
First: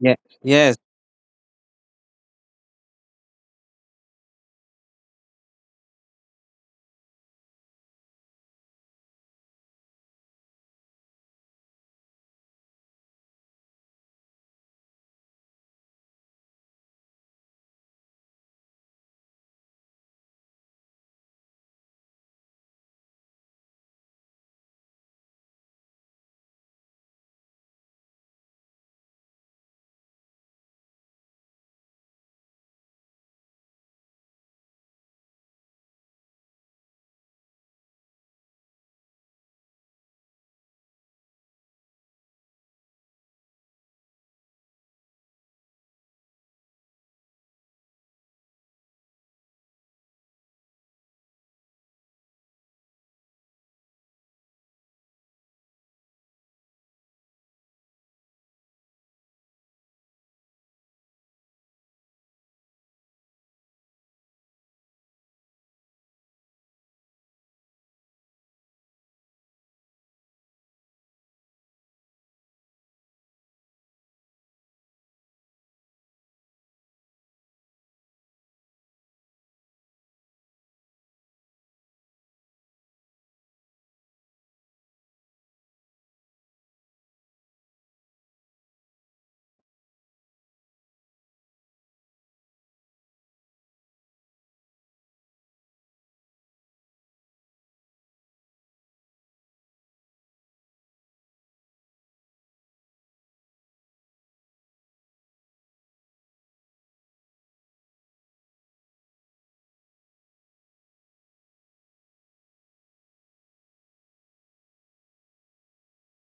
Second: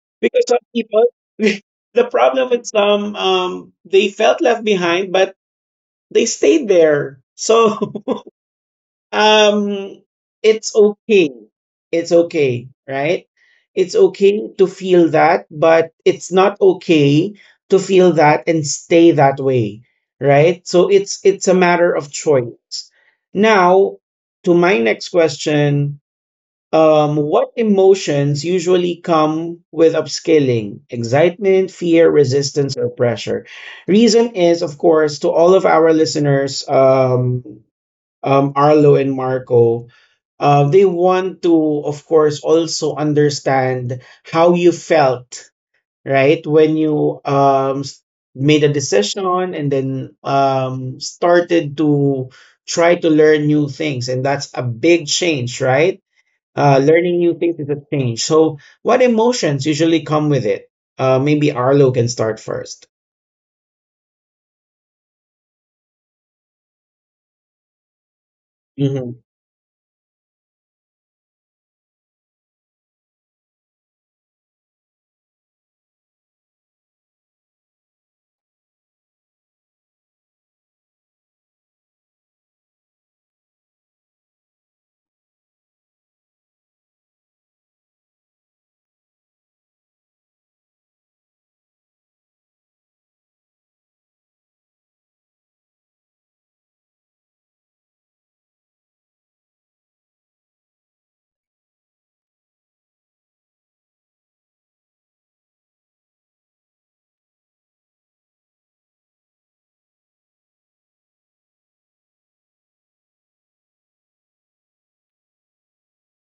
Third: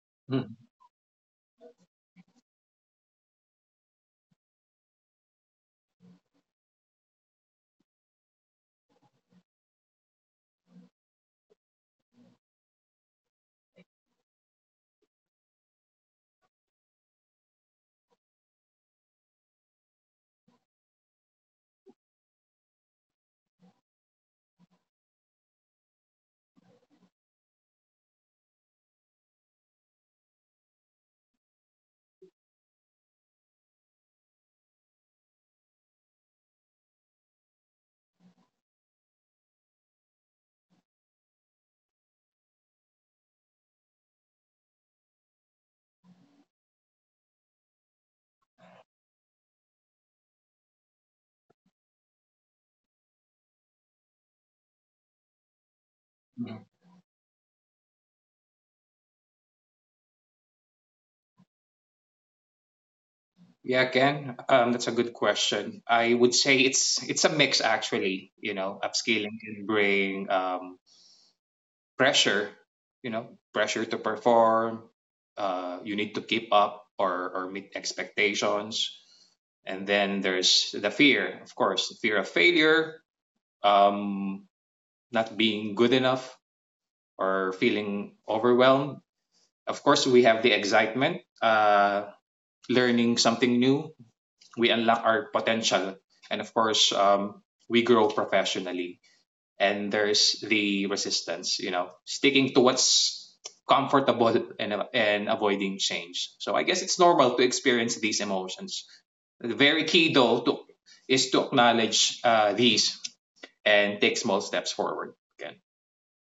Speaker 3: Yeah.
Speaker 2: Mhm.
Speaker 1: some
Speaker 3: Yes.
Speaker 1: people, <laughs> the problem with some um, they felt left behind, but they stayed there. So <laughs> um, it's okay. It's okay, right? It's okay to feel that, but it's not okay to feel that and stay that way, right? So it's a matter of choice. Now, to my next question, um, what emotions usually come with upscaling? Excitement, fear, resistance, or pressure? Reason is, of course, to all of our listeners, Arlo and Marco, they want to, of course, also understand how you felt, right, when you made a decision, and then started to try to learn new things. And that's a big change, right? Learning new things is a change. So, what emotions usually come with it? Maybe Arlo can start first.
Speaker 2: Yeah, Ken, that's a good question. I would say it's a mix actually. You know, upscaling can bring pressure. You know, pressure to perform. You need to keep up or meet expectations. And then there's the fear, of course, the fear of failure, um, not being good enough, or feeling overwhelmed. Of course, we have the excitement, learning something new, we unlock our potential, and of course, we grow professionally. And there's the resistance, you know, sticking to what's comfortable and avoiding change. So I guess it's normal to experience these emotions. The very key, though, to, is to acknowledge these and take small steps forward.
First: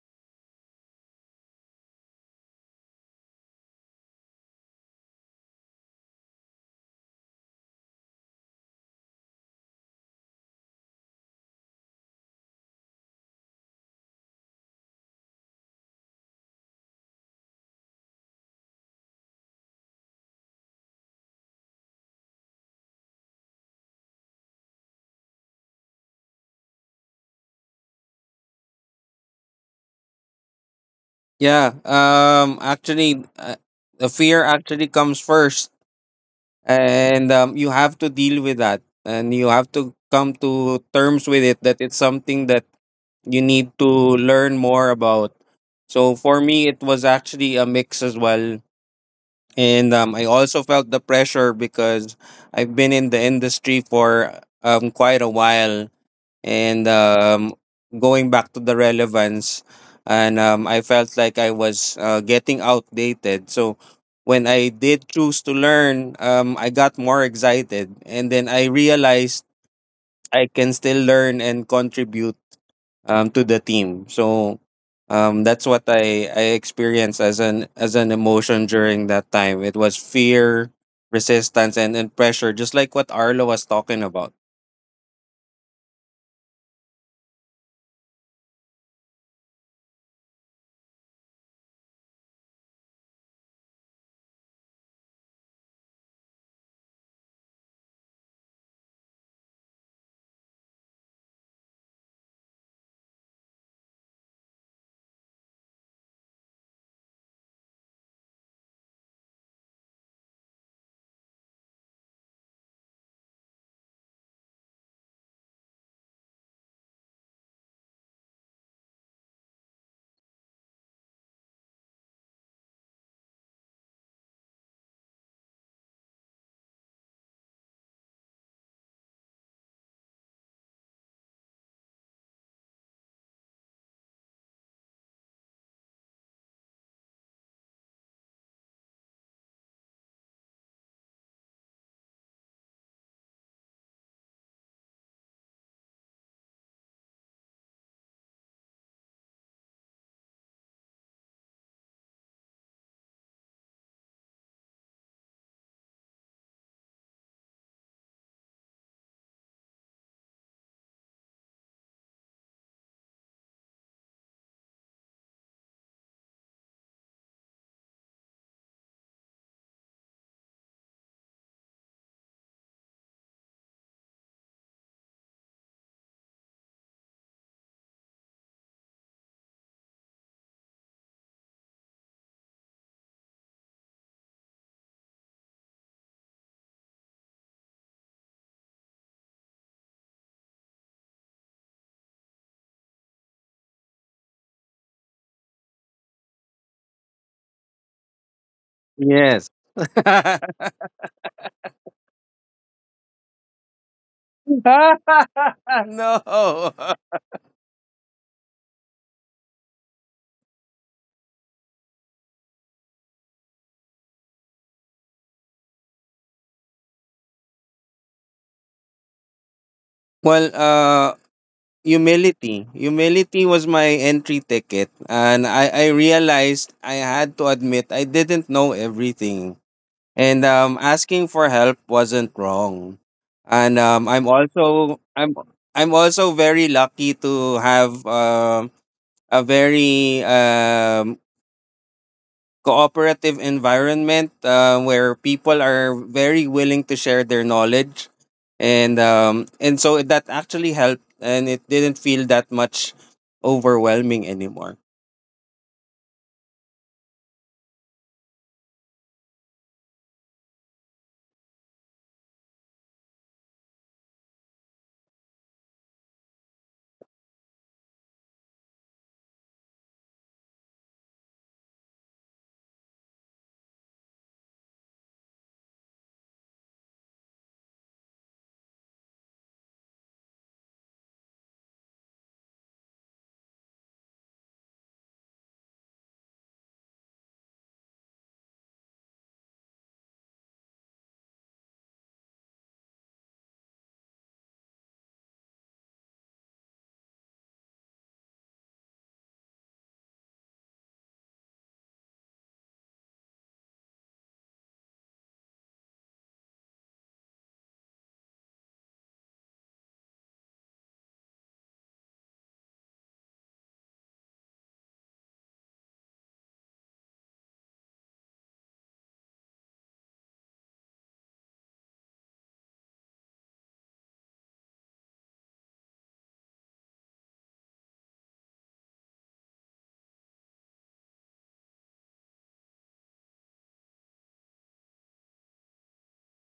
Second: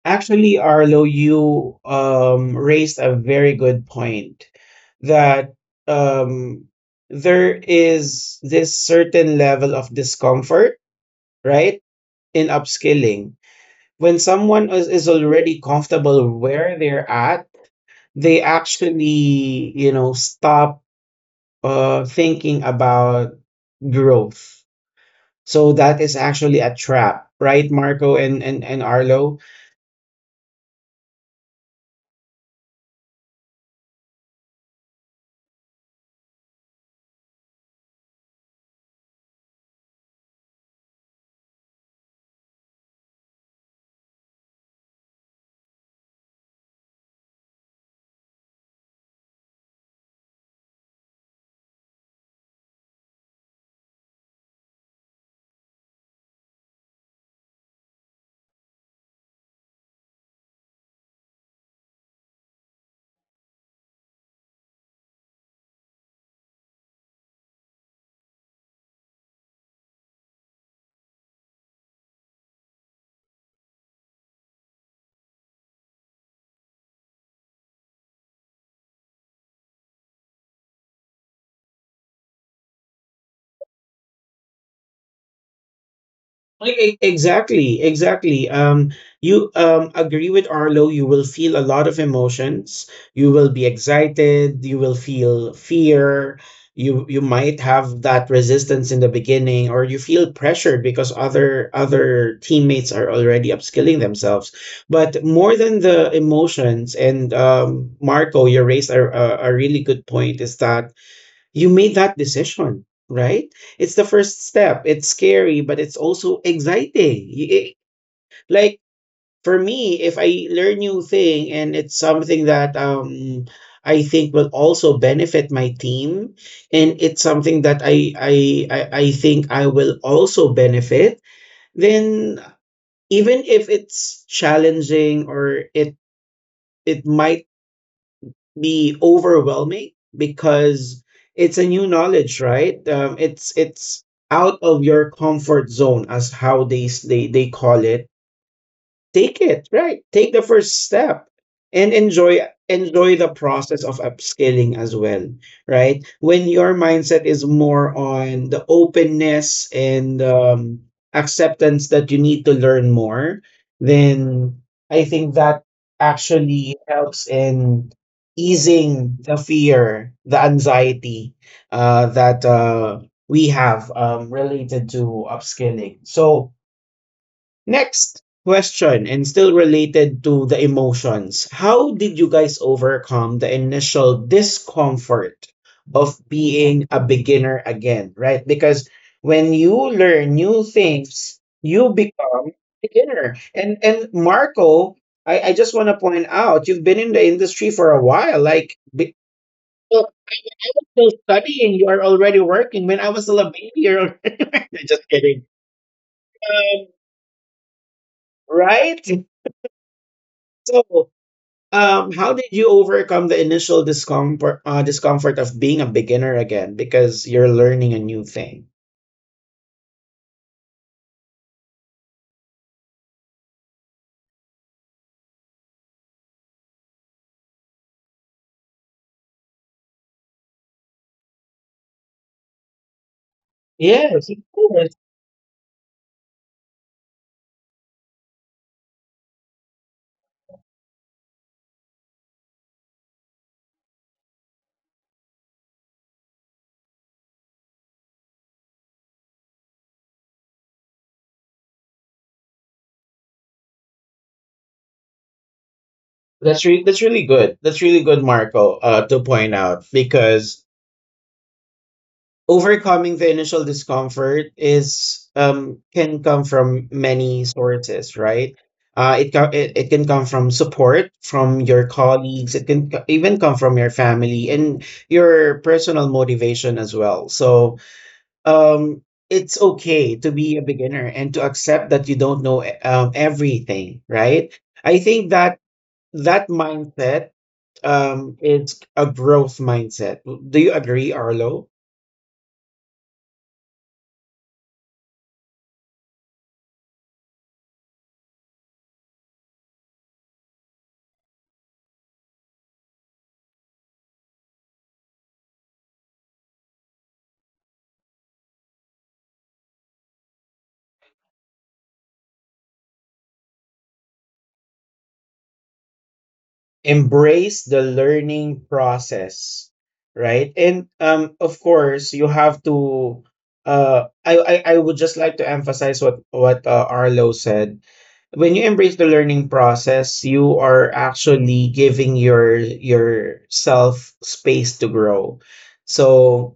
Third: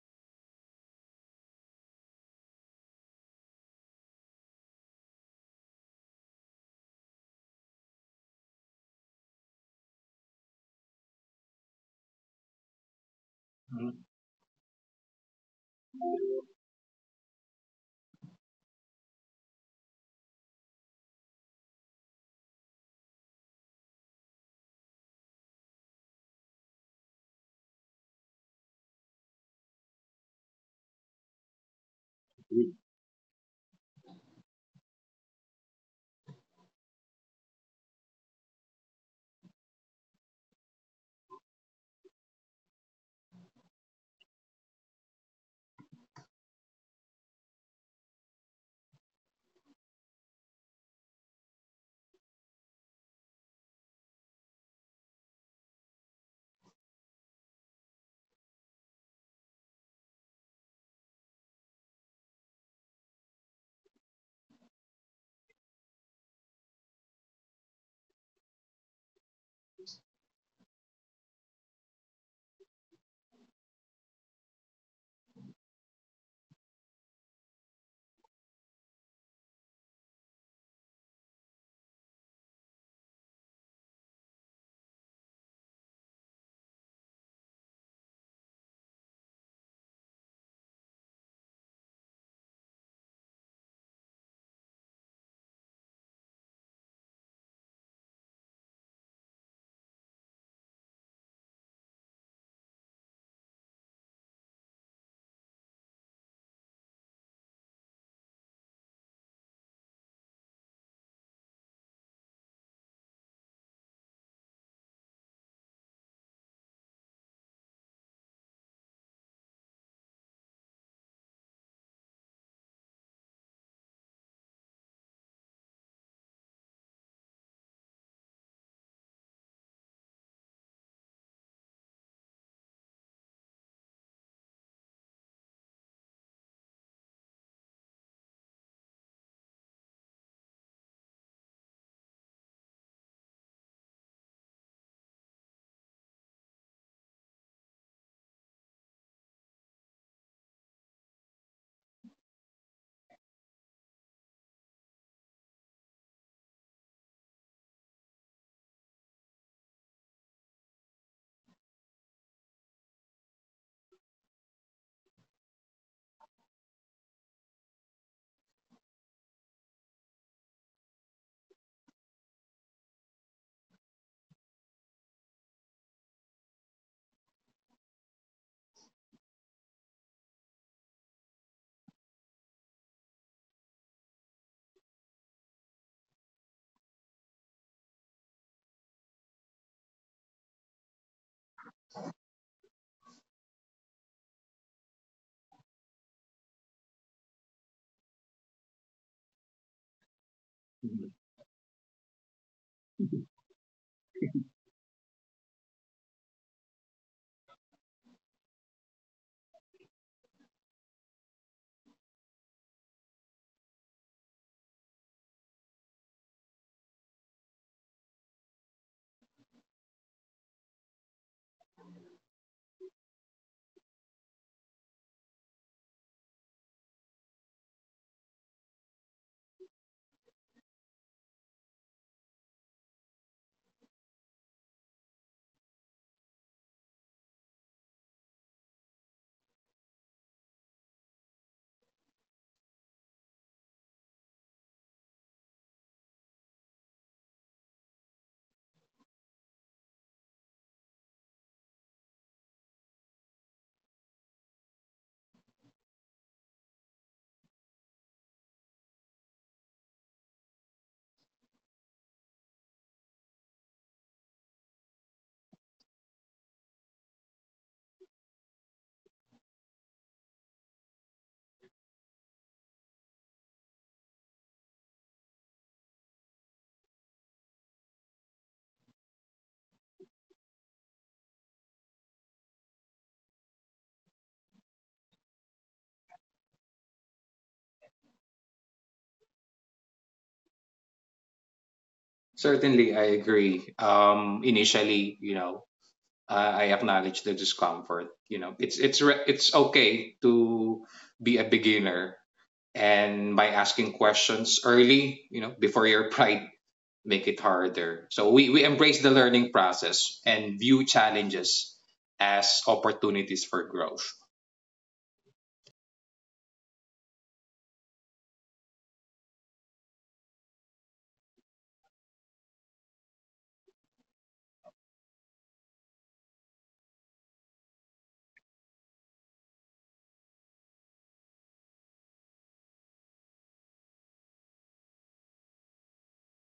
Speaker 1: Actually, Arlo, you raised a very good point that um, there is this certain level of discomfort, right, in upskilling.
Speaker 2: Again.
Speaker 1: When someone is already comfortable where they're at, they actually, you know, stop thinking about growth. So that is actually a trap, right, Marco and Arlo?
Speaker 3: Yeah. Actually, the fear actually comes first. And you have to deal with that and you have to come to terms with it that it's something that you need to learn more about. So for me it was actually a mix as well, and I also felt the pressure because I've been in the industry for quite a while, and going back to the relevance, and I felt like I was getting outdated. So when I did choose to learn, I got more excited, and then I realized I can still learn and contribute to the team. So that's what I experienced as an emotion during that time. It was fear, resistance, and pressure, just like what Arlo was talking about.
Speaker 1: Exactly, exactly. You agree with Arlo, you will feel a lot of emotions. You will be excited, you will feel fear, you might have that resistance in the beginning, or you feel pressured because other teammates are already upskilling themselves. But more than the emotions, and Marco, you raised a really good point, is that you made that decision, right? It's the first step. It's scary, but it's also exciting. Like for me, if I learn new thing and it's something that um, I think will also benefit my team, and it's something that I think I will also benefit, then even if it's challenging, or it might be overwhelming because it's a new knowledge, right? It's out of your comfort zone, as how they call it. Take it, right? Take the first step and enjoy, enjoy the process of upscaling as well, right? When your mindset is more on the openness and acceptance that you need to learn more, then I think that actually helps in easing the fear, the anxiety that we have related to upscaling. So next question, and still related to the emotions. How did you guys overcome the initial discomfort of being a beginner again, right? Because when you learn new things, you become a beginner. And Marco, I just want to point out, you've been in the industry for a while. Like
Speaker 3: Yes. <laughs>
Speaker 1: still, still studying, you are already working. When I was still a baby, you're already <laughs> just kidding.
Speaker 3: <laughs> No.
Speaker 1: Um, right? So, um, how did you overcome the initial discomfort of being a beginner again, because you're learning a new thing?
Speaker 3: Well, humility. Humility was my entry ticket, and I realized I had to admit I didn't know everything, and asking for help wasn't wrong, and
Speaker 1: Yes, of course.
Speaker 3: I'm also very lucky to have a very cooperative environment where people are very willing to share their knowledge, and so that actually helped, and it didn't feel that much overwhelming anymore.
Speaker 1: That's really good. That's really good, Marco, to point out, because overcoming the initial discomfort is um, can come from many sources, right? It it can come from support from your colleagues. It can even come from your family and your personal motivation as well. So um, it's okay to be a beginner and to accept that you don't know everything, right? I think that that mindset um, is a growth mindset. Do you agree, Arlo?
Speaker 2: Certainly, I agree. Initially, you know, I acknowledge the discomfort. You know, it's okay to be a beginner, and by asking questions early, you know, before your pride make it harder. So we embrace the learning process and view challenges as opportunities for growth.
Speaker 1: Embrace the learning process, right? And um, of course, you have to uh, I would just like to emphasize what Arlo said. When you embrace the learning process, you are actually giving your yourself space to grow. So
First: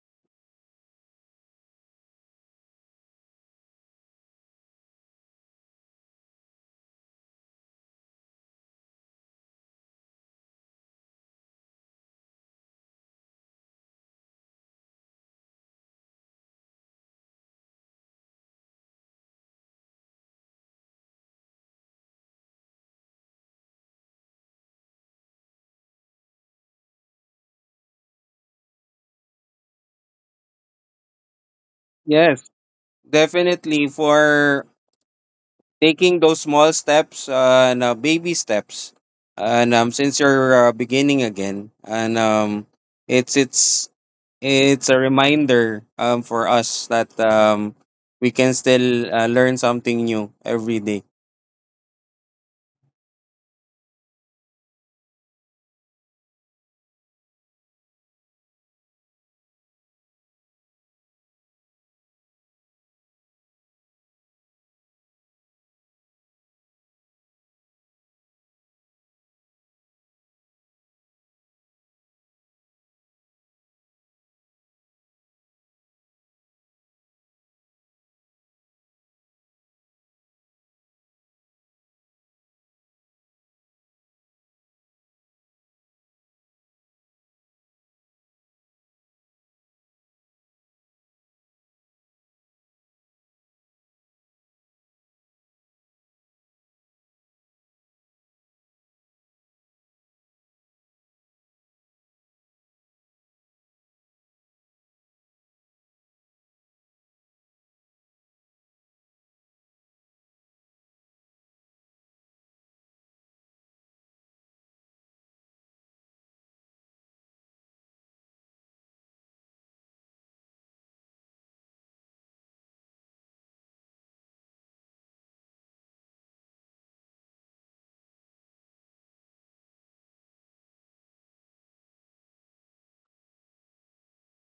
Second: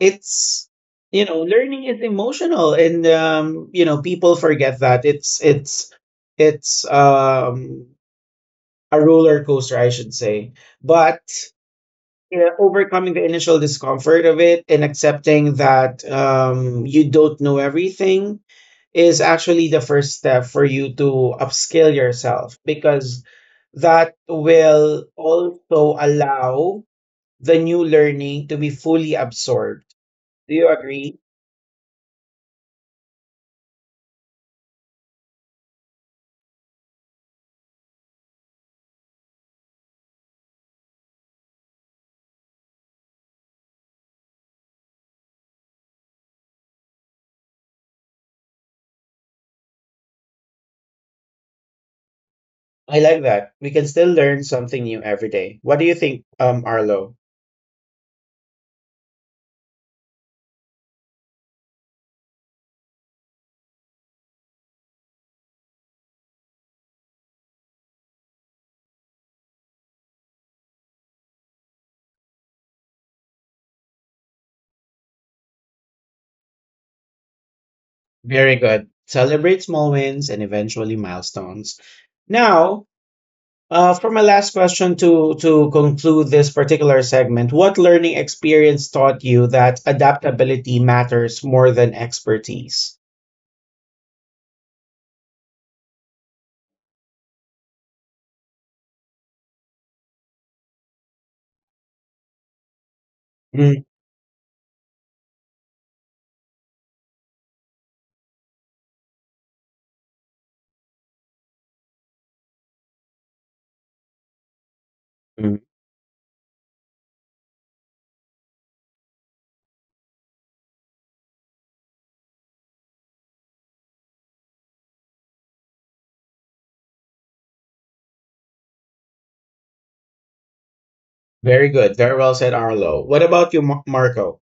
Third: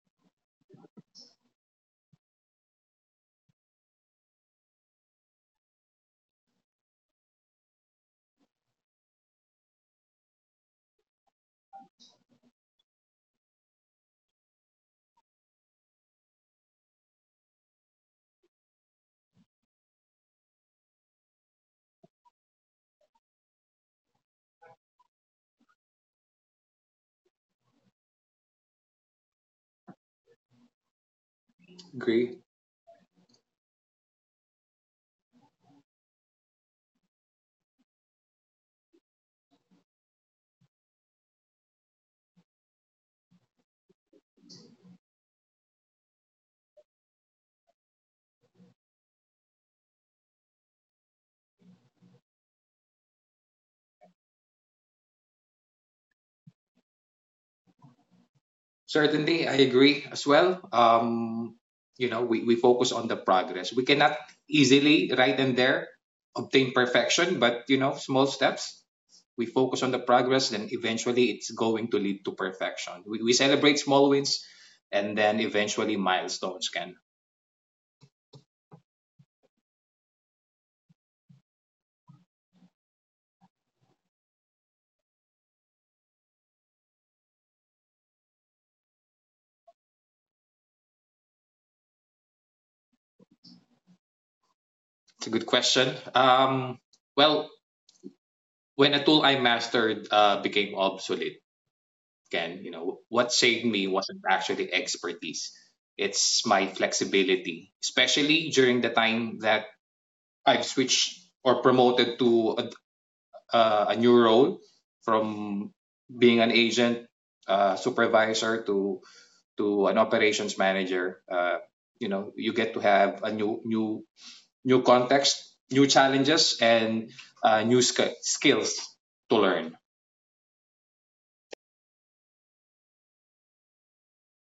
Speaker 1: it's, you know, learning is emotional, and um, you know, people forget that it's um, a roller coaster, I should say. But, you know, overcoming the initial discomfort of it and accepting that you don't know everything is actually the first step for you to upskill yourself, because that will also allow the new learning to be fully absorbed. Do you agree?
Speaker 2: Agree.
Speaker 3: Yes, definitely, for taking those small steps and baby steps, and since you're beginning again, and it's it's it's a reminder for us that we can still learn something new every day.
Speaker 1: I like that. We can still learn something new every day. What do you think, Arlo?
Speaker 2: Certainly, I agree as well. You know, we focus on the progress. We cannot easily, right and there, obtain perfection, but you know, small steps. We, focus on the progress, then eventually it's going to lead to perfection. We celebrate small wins, and then eventually milestones can.
Speaker 1: Very good. Celebrate small wins and eventually milestones. Now, for my last question to conclude this particular segment, what learning experience taught you that adaptability matters more than expertise?
Speaker 2: It's a good question. Well, when a tool I mastered became obsolete, Ken, you know, what saved me wasn't actually expertise. It's my flexibility, especially during the time that I've switched or promoted to a new role
Speaker 1: Mhm.
Speaker 2: from being an agent supervisor to an operations manager. You know, you get to have a new context, new challenges, and new skills to learn.
Speaker 1: Very good. Very well said, Arlo. What about you, Marco?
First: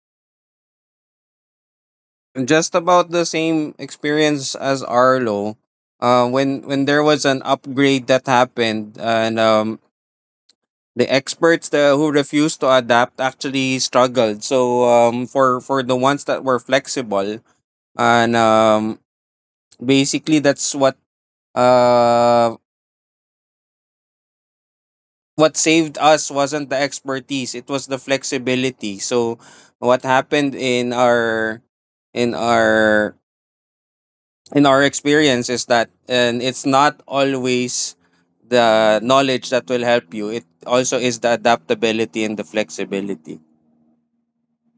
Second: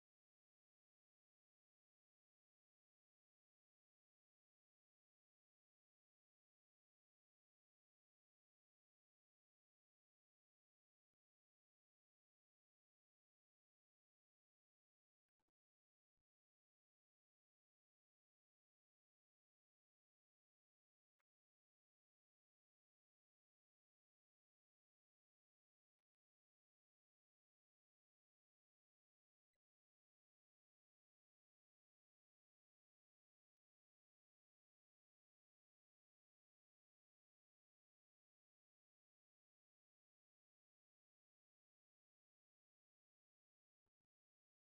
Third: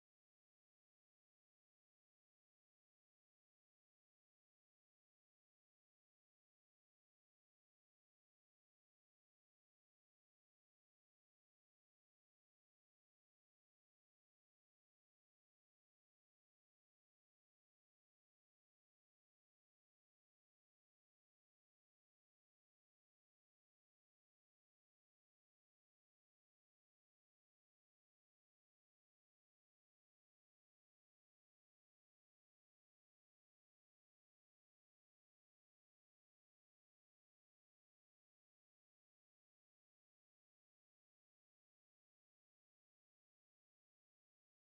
Speaker 3: Just about the same experience as Arlo. When there was an upgrade that happened, and the experts who refused to adapt actually struggled. So for the ones that were flexible, and basically that's uh what saved us wasn't the expertise, it was the flexibility. So what happened in our in our experience is that, and it's not always the knowledge that will help you, it also is the adaptability and the flexibility.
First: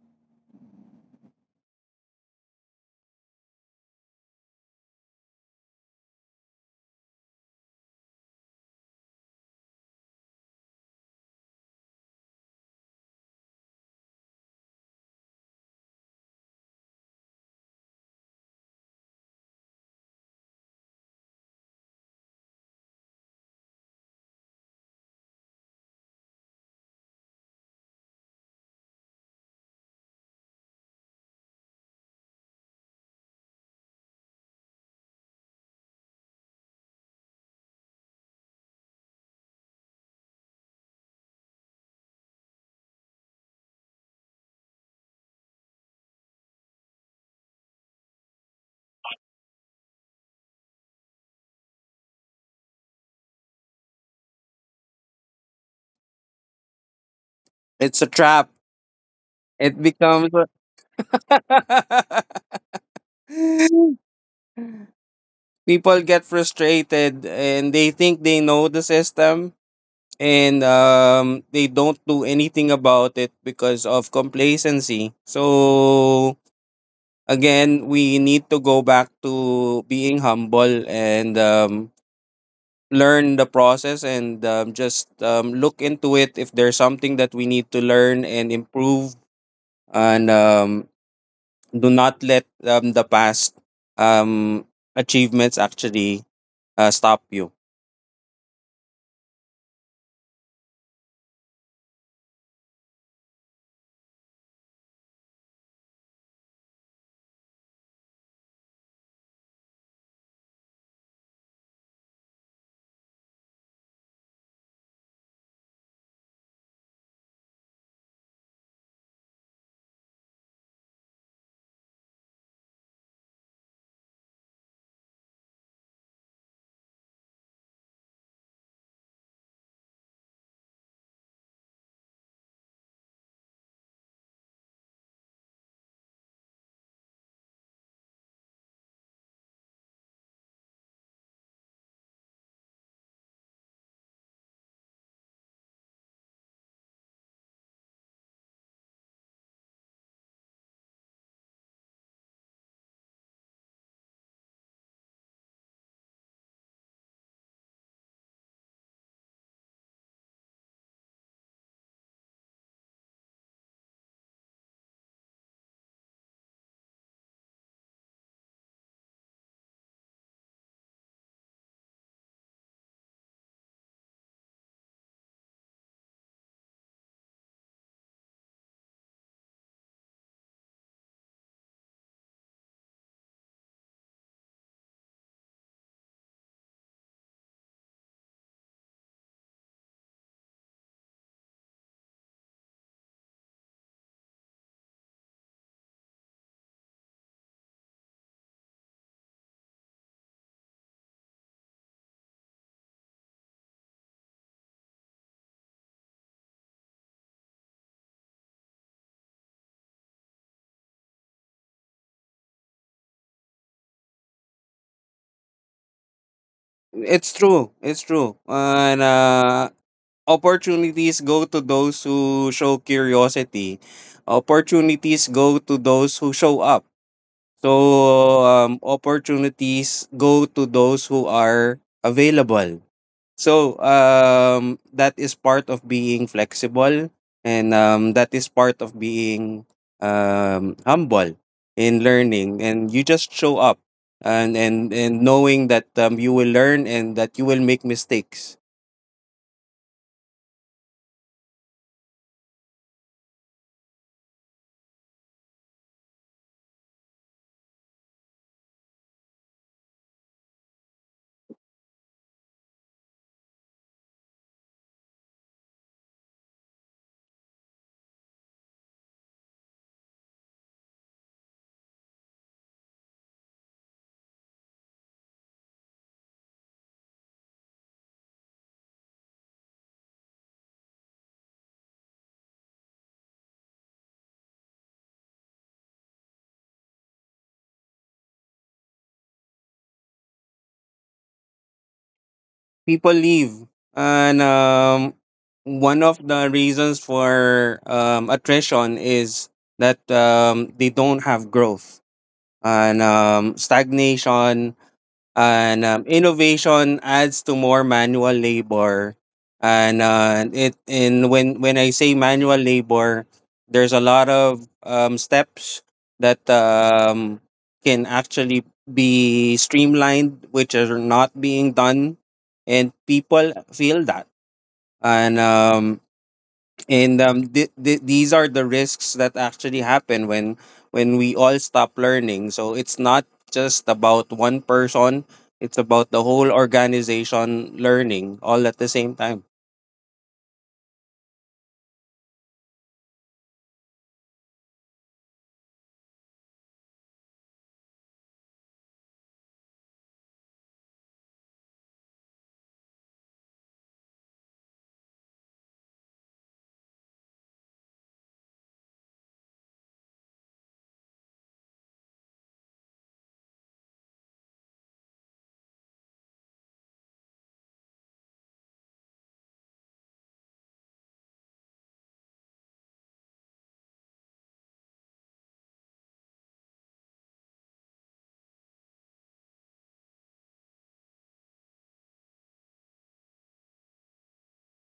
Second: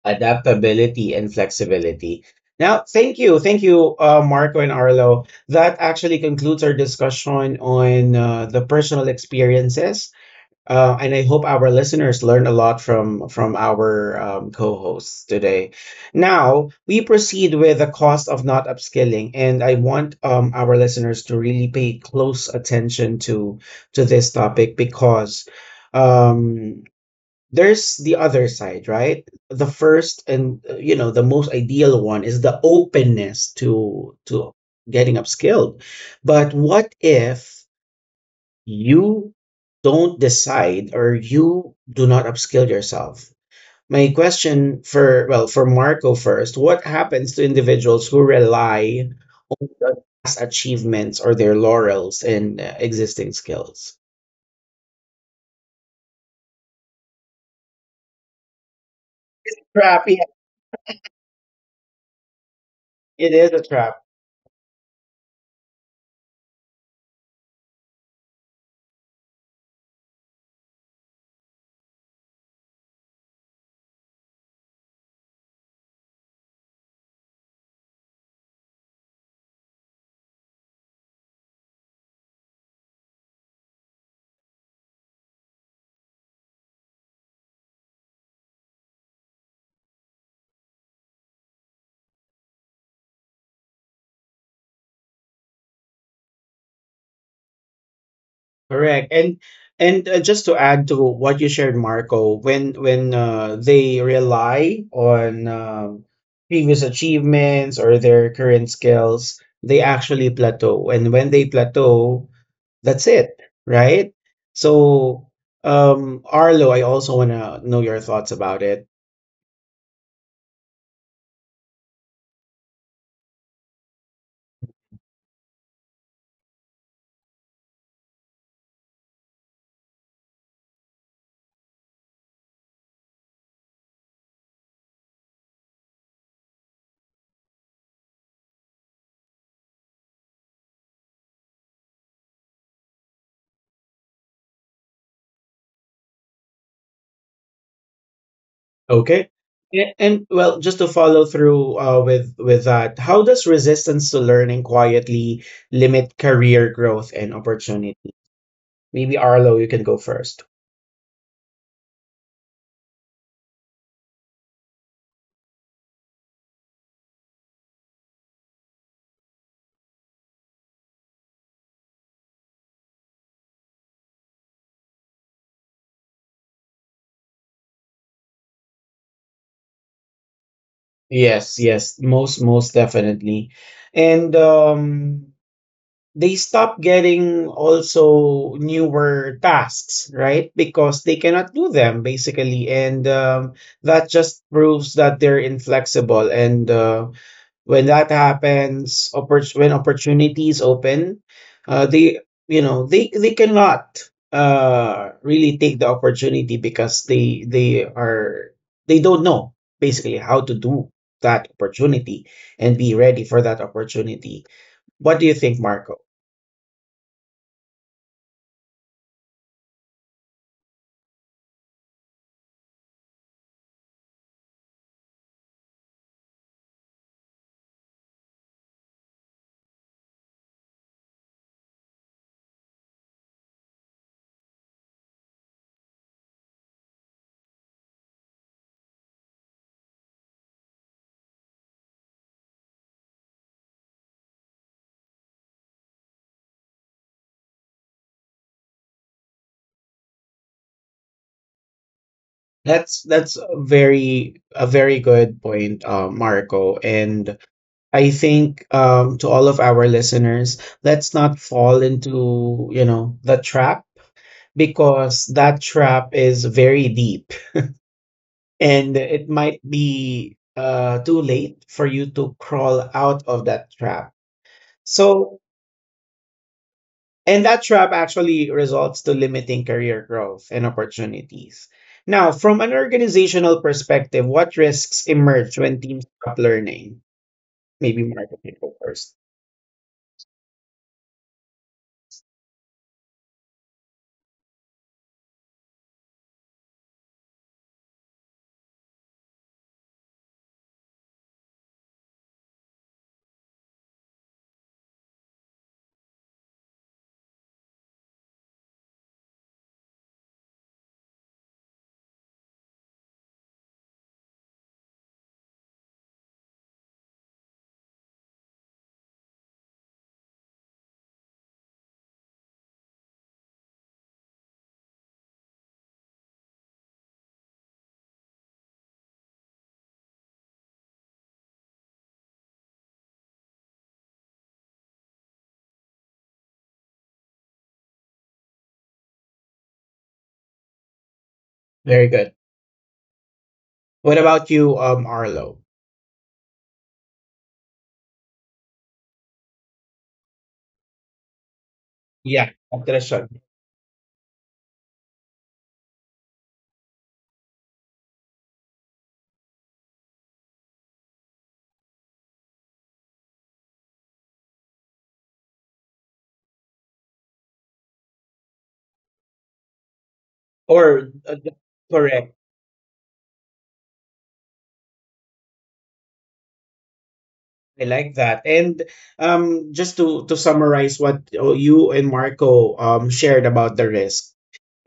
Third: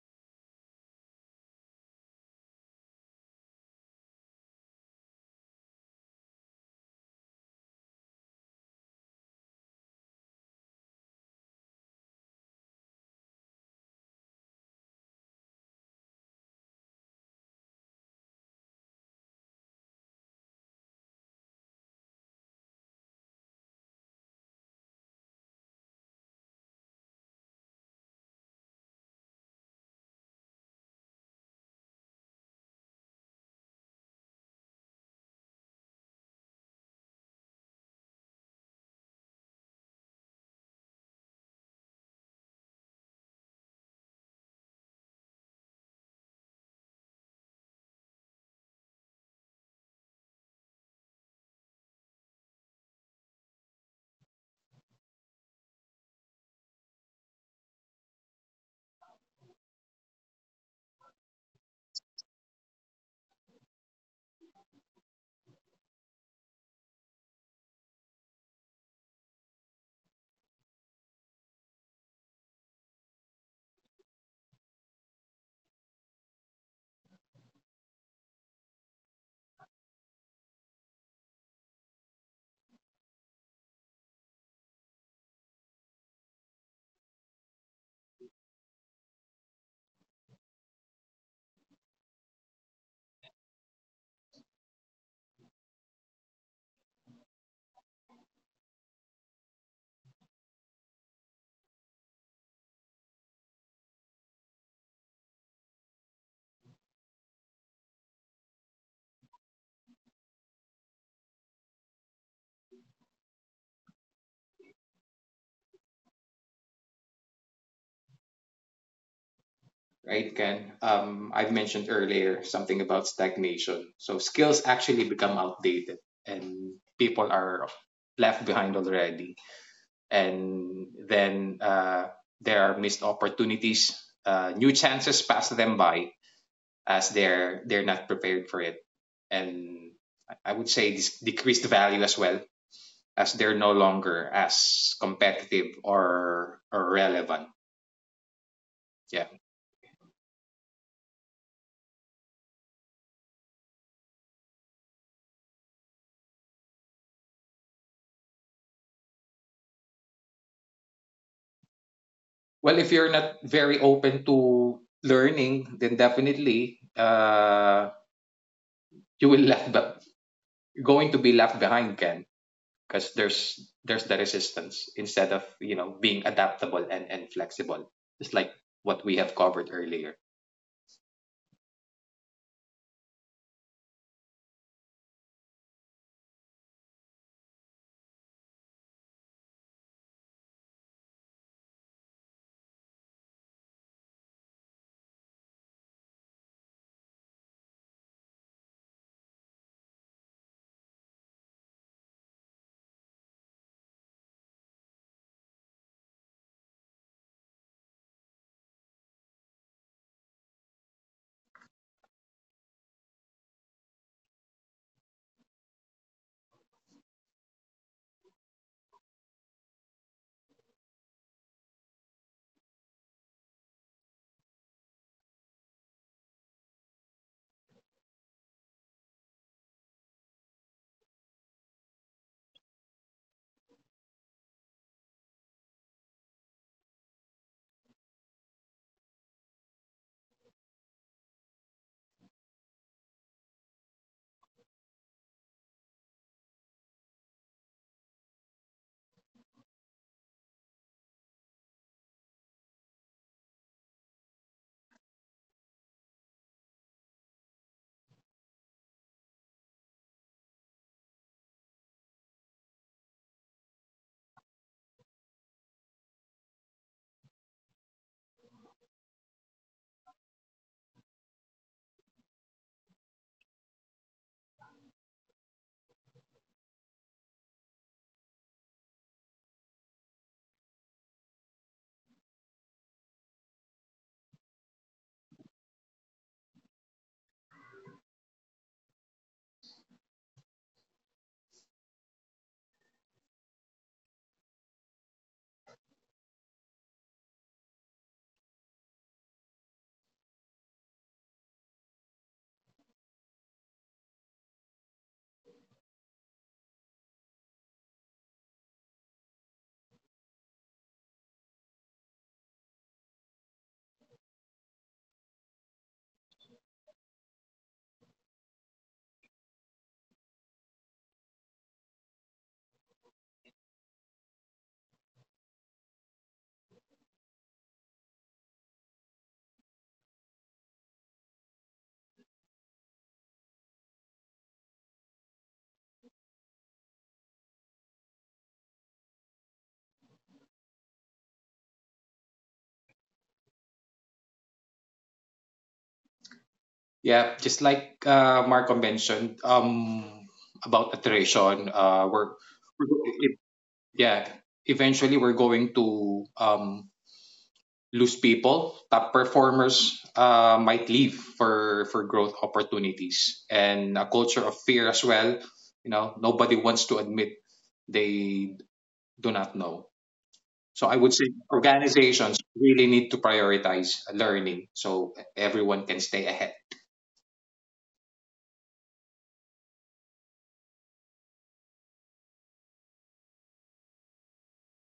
Speaker 1: Adaptability and flexibility. Now, thank you. Thank you, Marco and Arlo. That actually concludes our discussion on the personal experiences. And I hope our listeners learn a lot from our co-hosts today. Now we proceed with the cost of not upskilling, and I want our listeners to really pay close attention to this topic because um, there's the other side, right? The first and you know, the most ideal one is the openness to getting upskilled, but what if you don't decide or you do not upskill yourself. My question for, well, for Marco first, what happens to individuals who rely on past achievements or their laurels in existing skills?
Speaker 3: It's a trap. It
Speaker 1: Trap, yeah.
Speaker 3: becomes a- <laughs>
Speaker 1: It is a trap.
Speaker 3: People get frustrated and they think they know the system, and they don't do anything about it because of complacency. So again, we need to go back to being humble, and learn the process, and just look into it if there's something that we need to learn and improve, and do not let the past um, achievements actually stop you.
Speaker 1: Correct. And just to add to what you shared, Marco, when they rely on previous achievements or their current skills, they actually plateau. And when they plateau, that's it, right? So, Arlo, I also want to know your thoughts about it.
Speaker 2: Right, Ken? I've mentioned earlier something about stagnation. So skills actually become outdated and people are left behind already. And then there are missed opportunities, new chances pass them by as they're not prepared for it. And I would say this decreased value as well, as they're no longer as competitive or relevant.
Speaker 1: Okay.
Speaker 2: Yeah.
Speaker 1: And well, just to follow through with that, how does resistance to learning quietly limit career growth and opportunity? Maybe Arlo, you can go first.
Speaker 2: Well, if you're not very open to learning, then definitely you will left but going to be left behind, Ken, because there's the resistance instead of, you know, being adaptable and flexible, just like what we have covered earlier.
Speaker 1: Yes, yes, most most definitely. And um, they stop getting also newer tasks, right? Because they cannot do them basically, and that just proves that they're inflexible and when that happens, when opportunities open they, you know, they cannot really take the opportunity, because they are, they don't know basically how to do that opportunity and be ready for that opportunity. What do you think, Marco?
Speaker 3: It's true. It's true. And Opportunities go to those who show curiosity. Opportunities go to those who show up. So opportunities go to those who are available. So that is part of being flexible, and that is part of being humble in learning. And you just show up, and knowing that you will learn and that you will make mistakes.
Speaker 1: That's a very, a very good point, Marco. And I think to all of our listeners, let's not fall into, you know, the trap, because that trap is very deep, and it might be too late for you to crawl out of that trap. So, and that trap actually results to limiting career growth and opportunities. Now, from an organizational perspective, what risks emerge when teams stop learning? Maybe Marco can go first.
Speaker 3: People leave, and one of the reasons for attrition is that they don't have growth, and stagnation, and innovation adds to more manual labor, and when I say manual labor, there's a lot of steps that can actually be streamlined which are not being done, and people feel that, and um, and these are the risks that actually happen when we all stop learning. So it's not just about one person, it's about the whole organization learning all at the same time.
Speaker 1: Very good. What about you, Arlo?
Speaker 2: Yeah, just like Marco mentioned about iteration,
Speaker 1: Yeah,
Speaker 2: we're-
Speaker 1: attrition.
Speaker 2: yeah, eventually we're going to lose people. Top performers might leave for growth opportunities, and a culture of fear as well. You know, nobody wants to admit they do not know. So I
Speaker 1: Or
Speaker 2: would say
Speaker 1: correct.
Speaker 2: organizations really need to prioritize learning so everyone can stay ahead.
Speaker 1: I like that. And just to summarize what you and Marco um, shared about the risk,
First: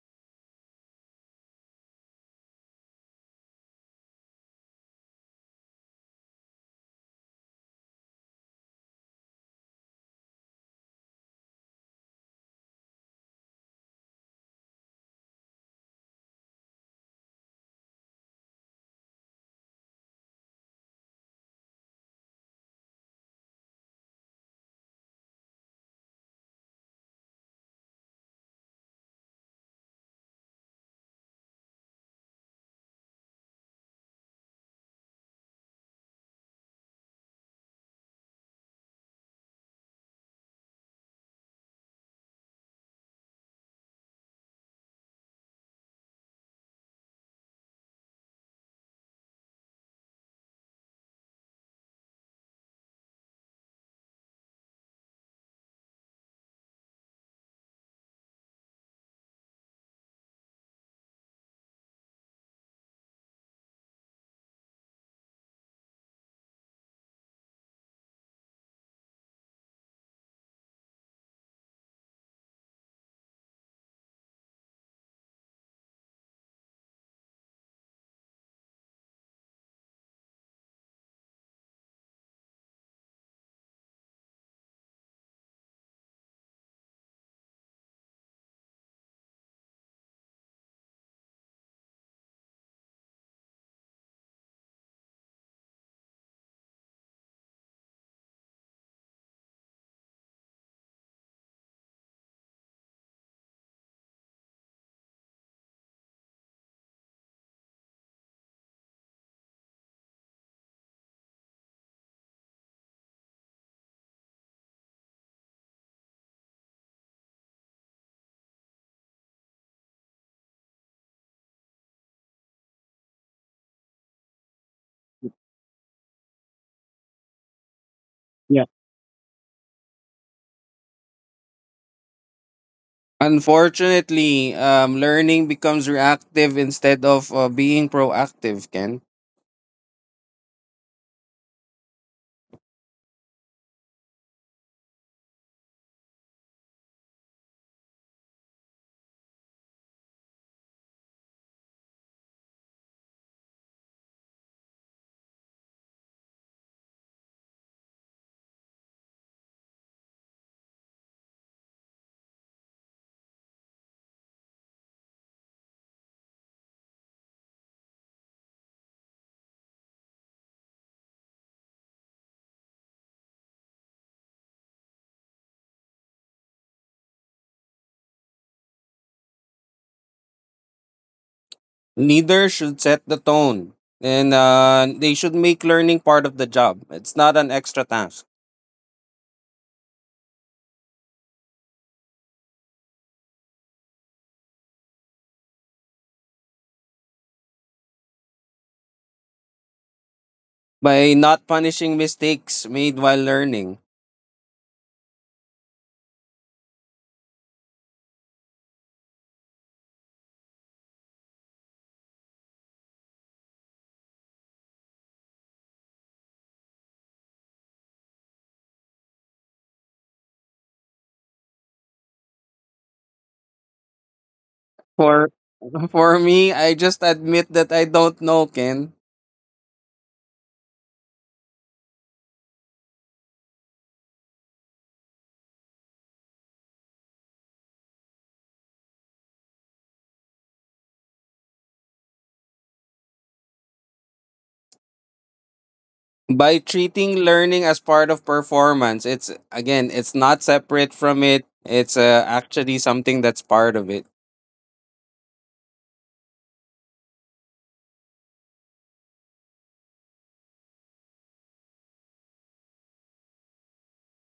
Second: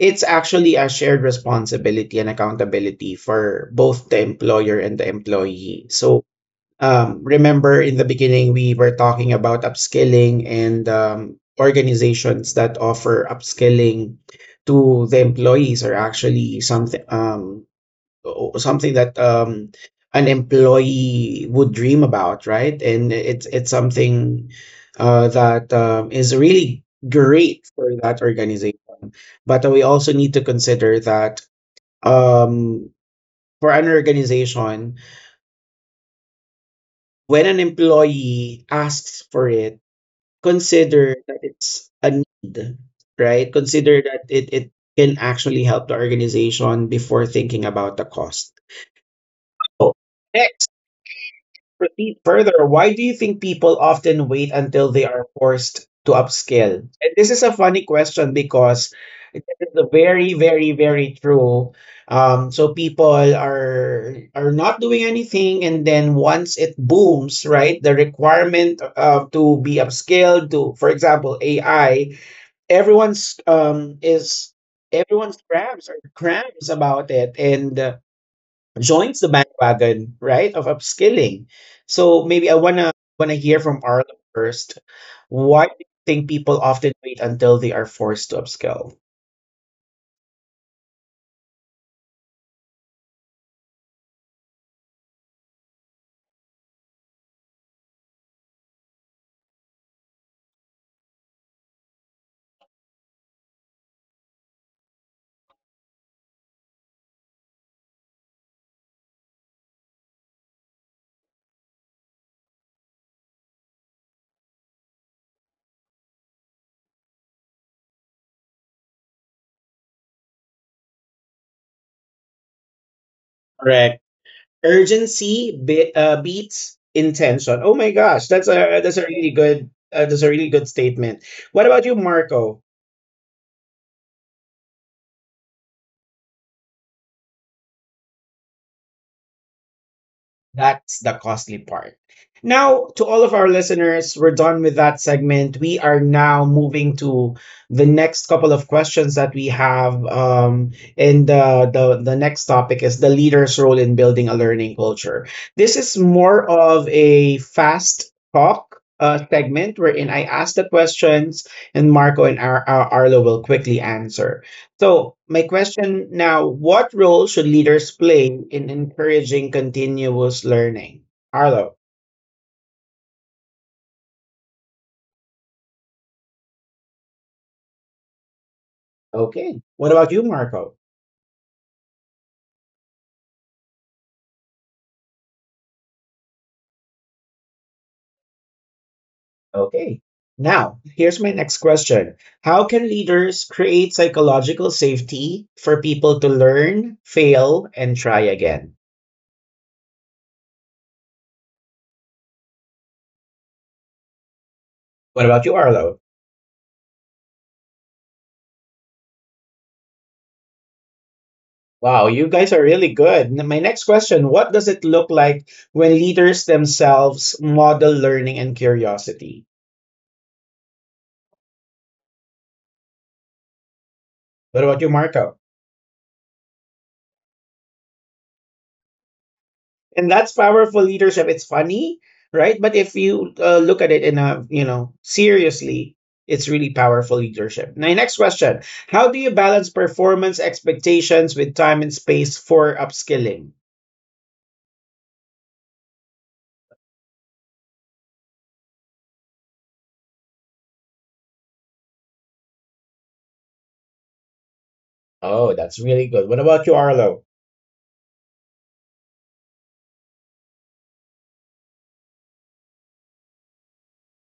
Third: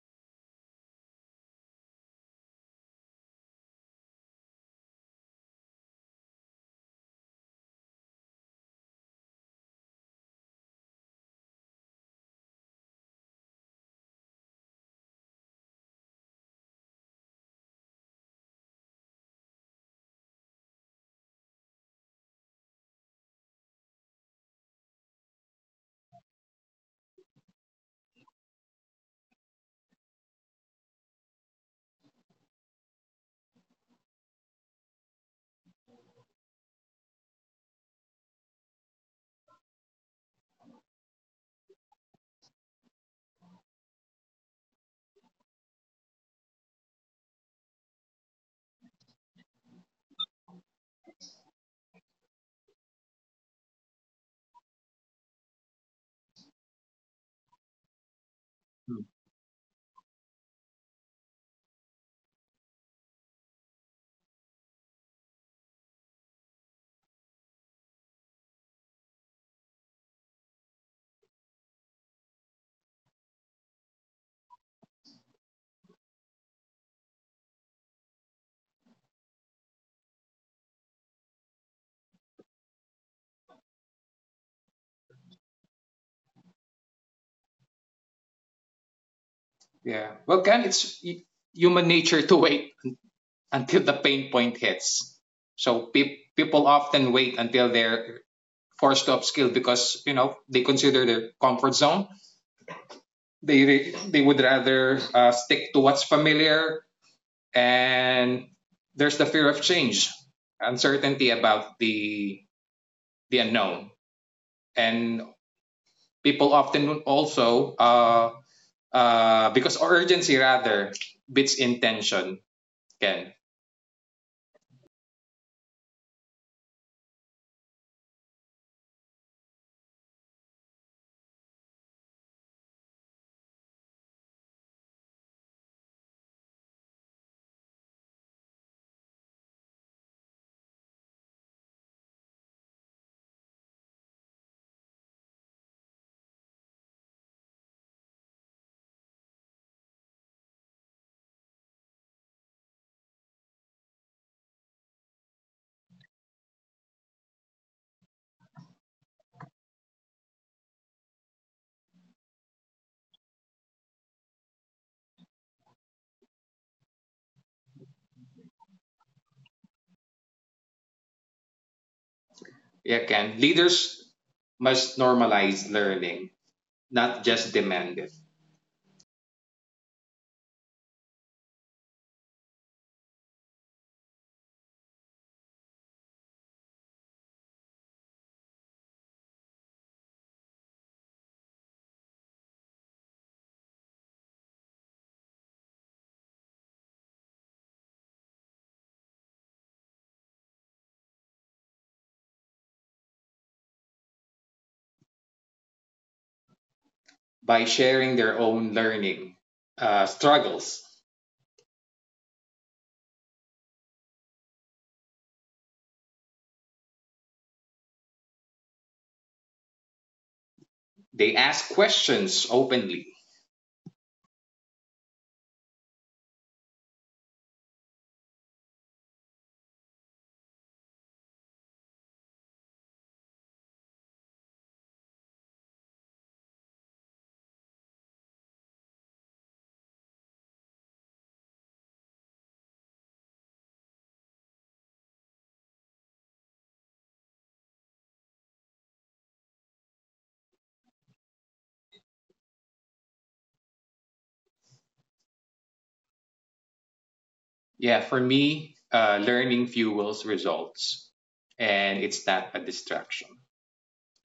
Speaker 1: it's actually a shared responsibility and accountability for both the employer and the employee. So, remember in the beginning, we were talking about upskilling and organizations that offer upskilling to the employees are actually something. Something that um, an employee would dream about, right? And it's something that is really great for that organization. But we also need to consider that um, for an organization, when an employee asks for it, consider that it's a need, right? Consider that it can actually help the organization before thinking about the cost. So, eh, proceed further. Why do you think people often wait until they are forced to upscale? And this is a funny question because
Speaker 2: Hmm.
Speaker 1: it is very, very, very true. So people are not doing anything, and then once it booms, right? The requirement to be upscaled to, for example, AI. Everyone's um is Everyone's crabs are crabs about it, and joins the bandwagon, right, of upskilling. So maybe I wanna wanna hear from Arlo first. Why do you think people often wait until they are forced to upskill?
Speaker 2: Yeah. Well, can it's human nature to wait <laughs> until the pain point hits. So people often wait until they're forced to upskill because, you know, they consider their comfort zone. They would rather stick to what's familiar, and there's the fear of change, uncertainty about the unknown. And people often also because urgency rather beats intention, can
Speaker 1: Correct. Beats intention. Oh my gosh, that's
Speaker 3: Yeah.
Speaker 1: a really good that's a really good statement. What about you, Marco?
Speaker 3: Unfortunately learning becomes reactive instead of being proactive, Ken.
Speaker 1: That's the costly part. Now, to all of our listeners, we're done with that segment. We are now moving to the next couple of questions that we have. And the next topic is the leader's role in building a learning culture. This is more of a fast talk segment wherein I ask the questions and Marco and Arlo will quickly answer. So, my question now, what role should leaders play in encouraging continuous learning? Arlo.
Speaker 2: yeah, can leaders must normalize learning, not just demand it.
Speaker 1: Okay. What about you, Marco?
Speaker 3: Leaders should set the tone, and they should make learning part of the job. It's not an extra task.
Speaker 1: Okay. Now, here's my next question. How can leaders create psychological safety for people to learn, fail, and try again?
Speaker 3: By not punishing mistakes made while learning.
Speaker 1: What about you, Arlo?
Speaker 2: By sharing their own learning struggles.
Speaker 1: Wow, you guys are really good. My next question, what does it look like when leaders themselves model learning and curiosity?
Speaker 2: They ask questions openly.
Speaker 1: What about you,
Speaker 3: For
Speaker 1: Marco?
Speaker 3: <laughs> For me, I just admit that I don't know, Ken.
Speaker 1: And that's powerful leadership. It's funny, right? But if you look at it in a, you know, seriously, it's really powerful leadership. My next question, how do you balance performance expectations with time and space for upskilling?
Speaker 3: By treating learning as part of performance, it's, again, it's not separate from it. It's actually something that's part of it.
Speaker 1: Oh, that's really good. What about you, Arlo?
Speaker 2: Yeah, for me, learning fuels results, and it's not a distraction.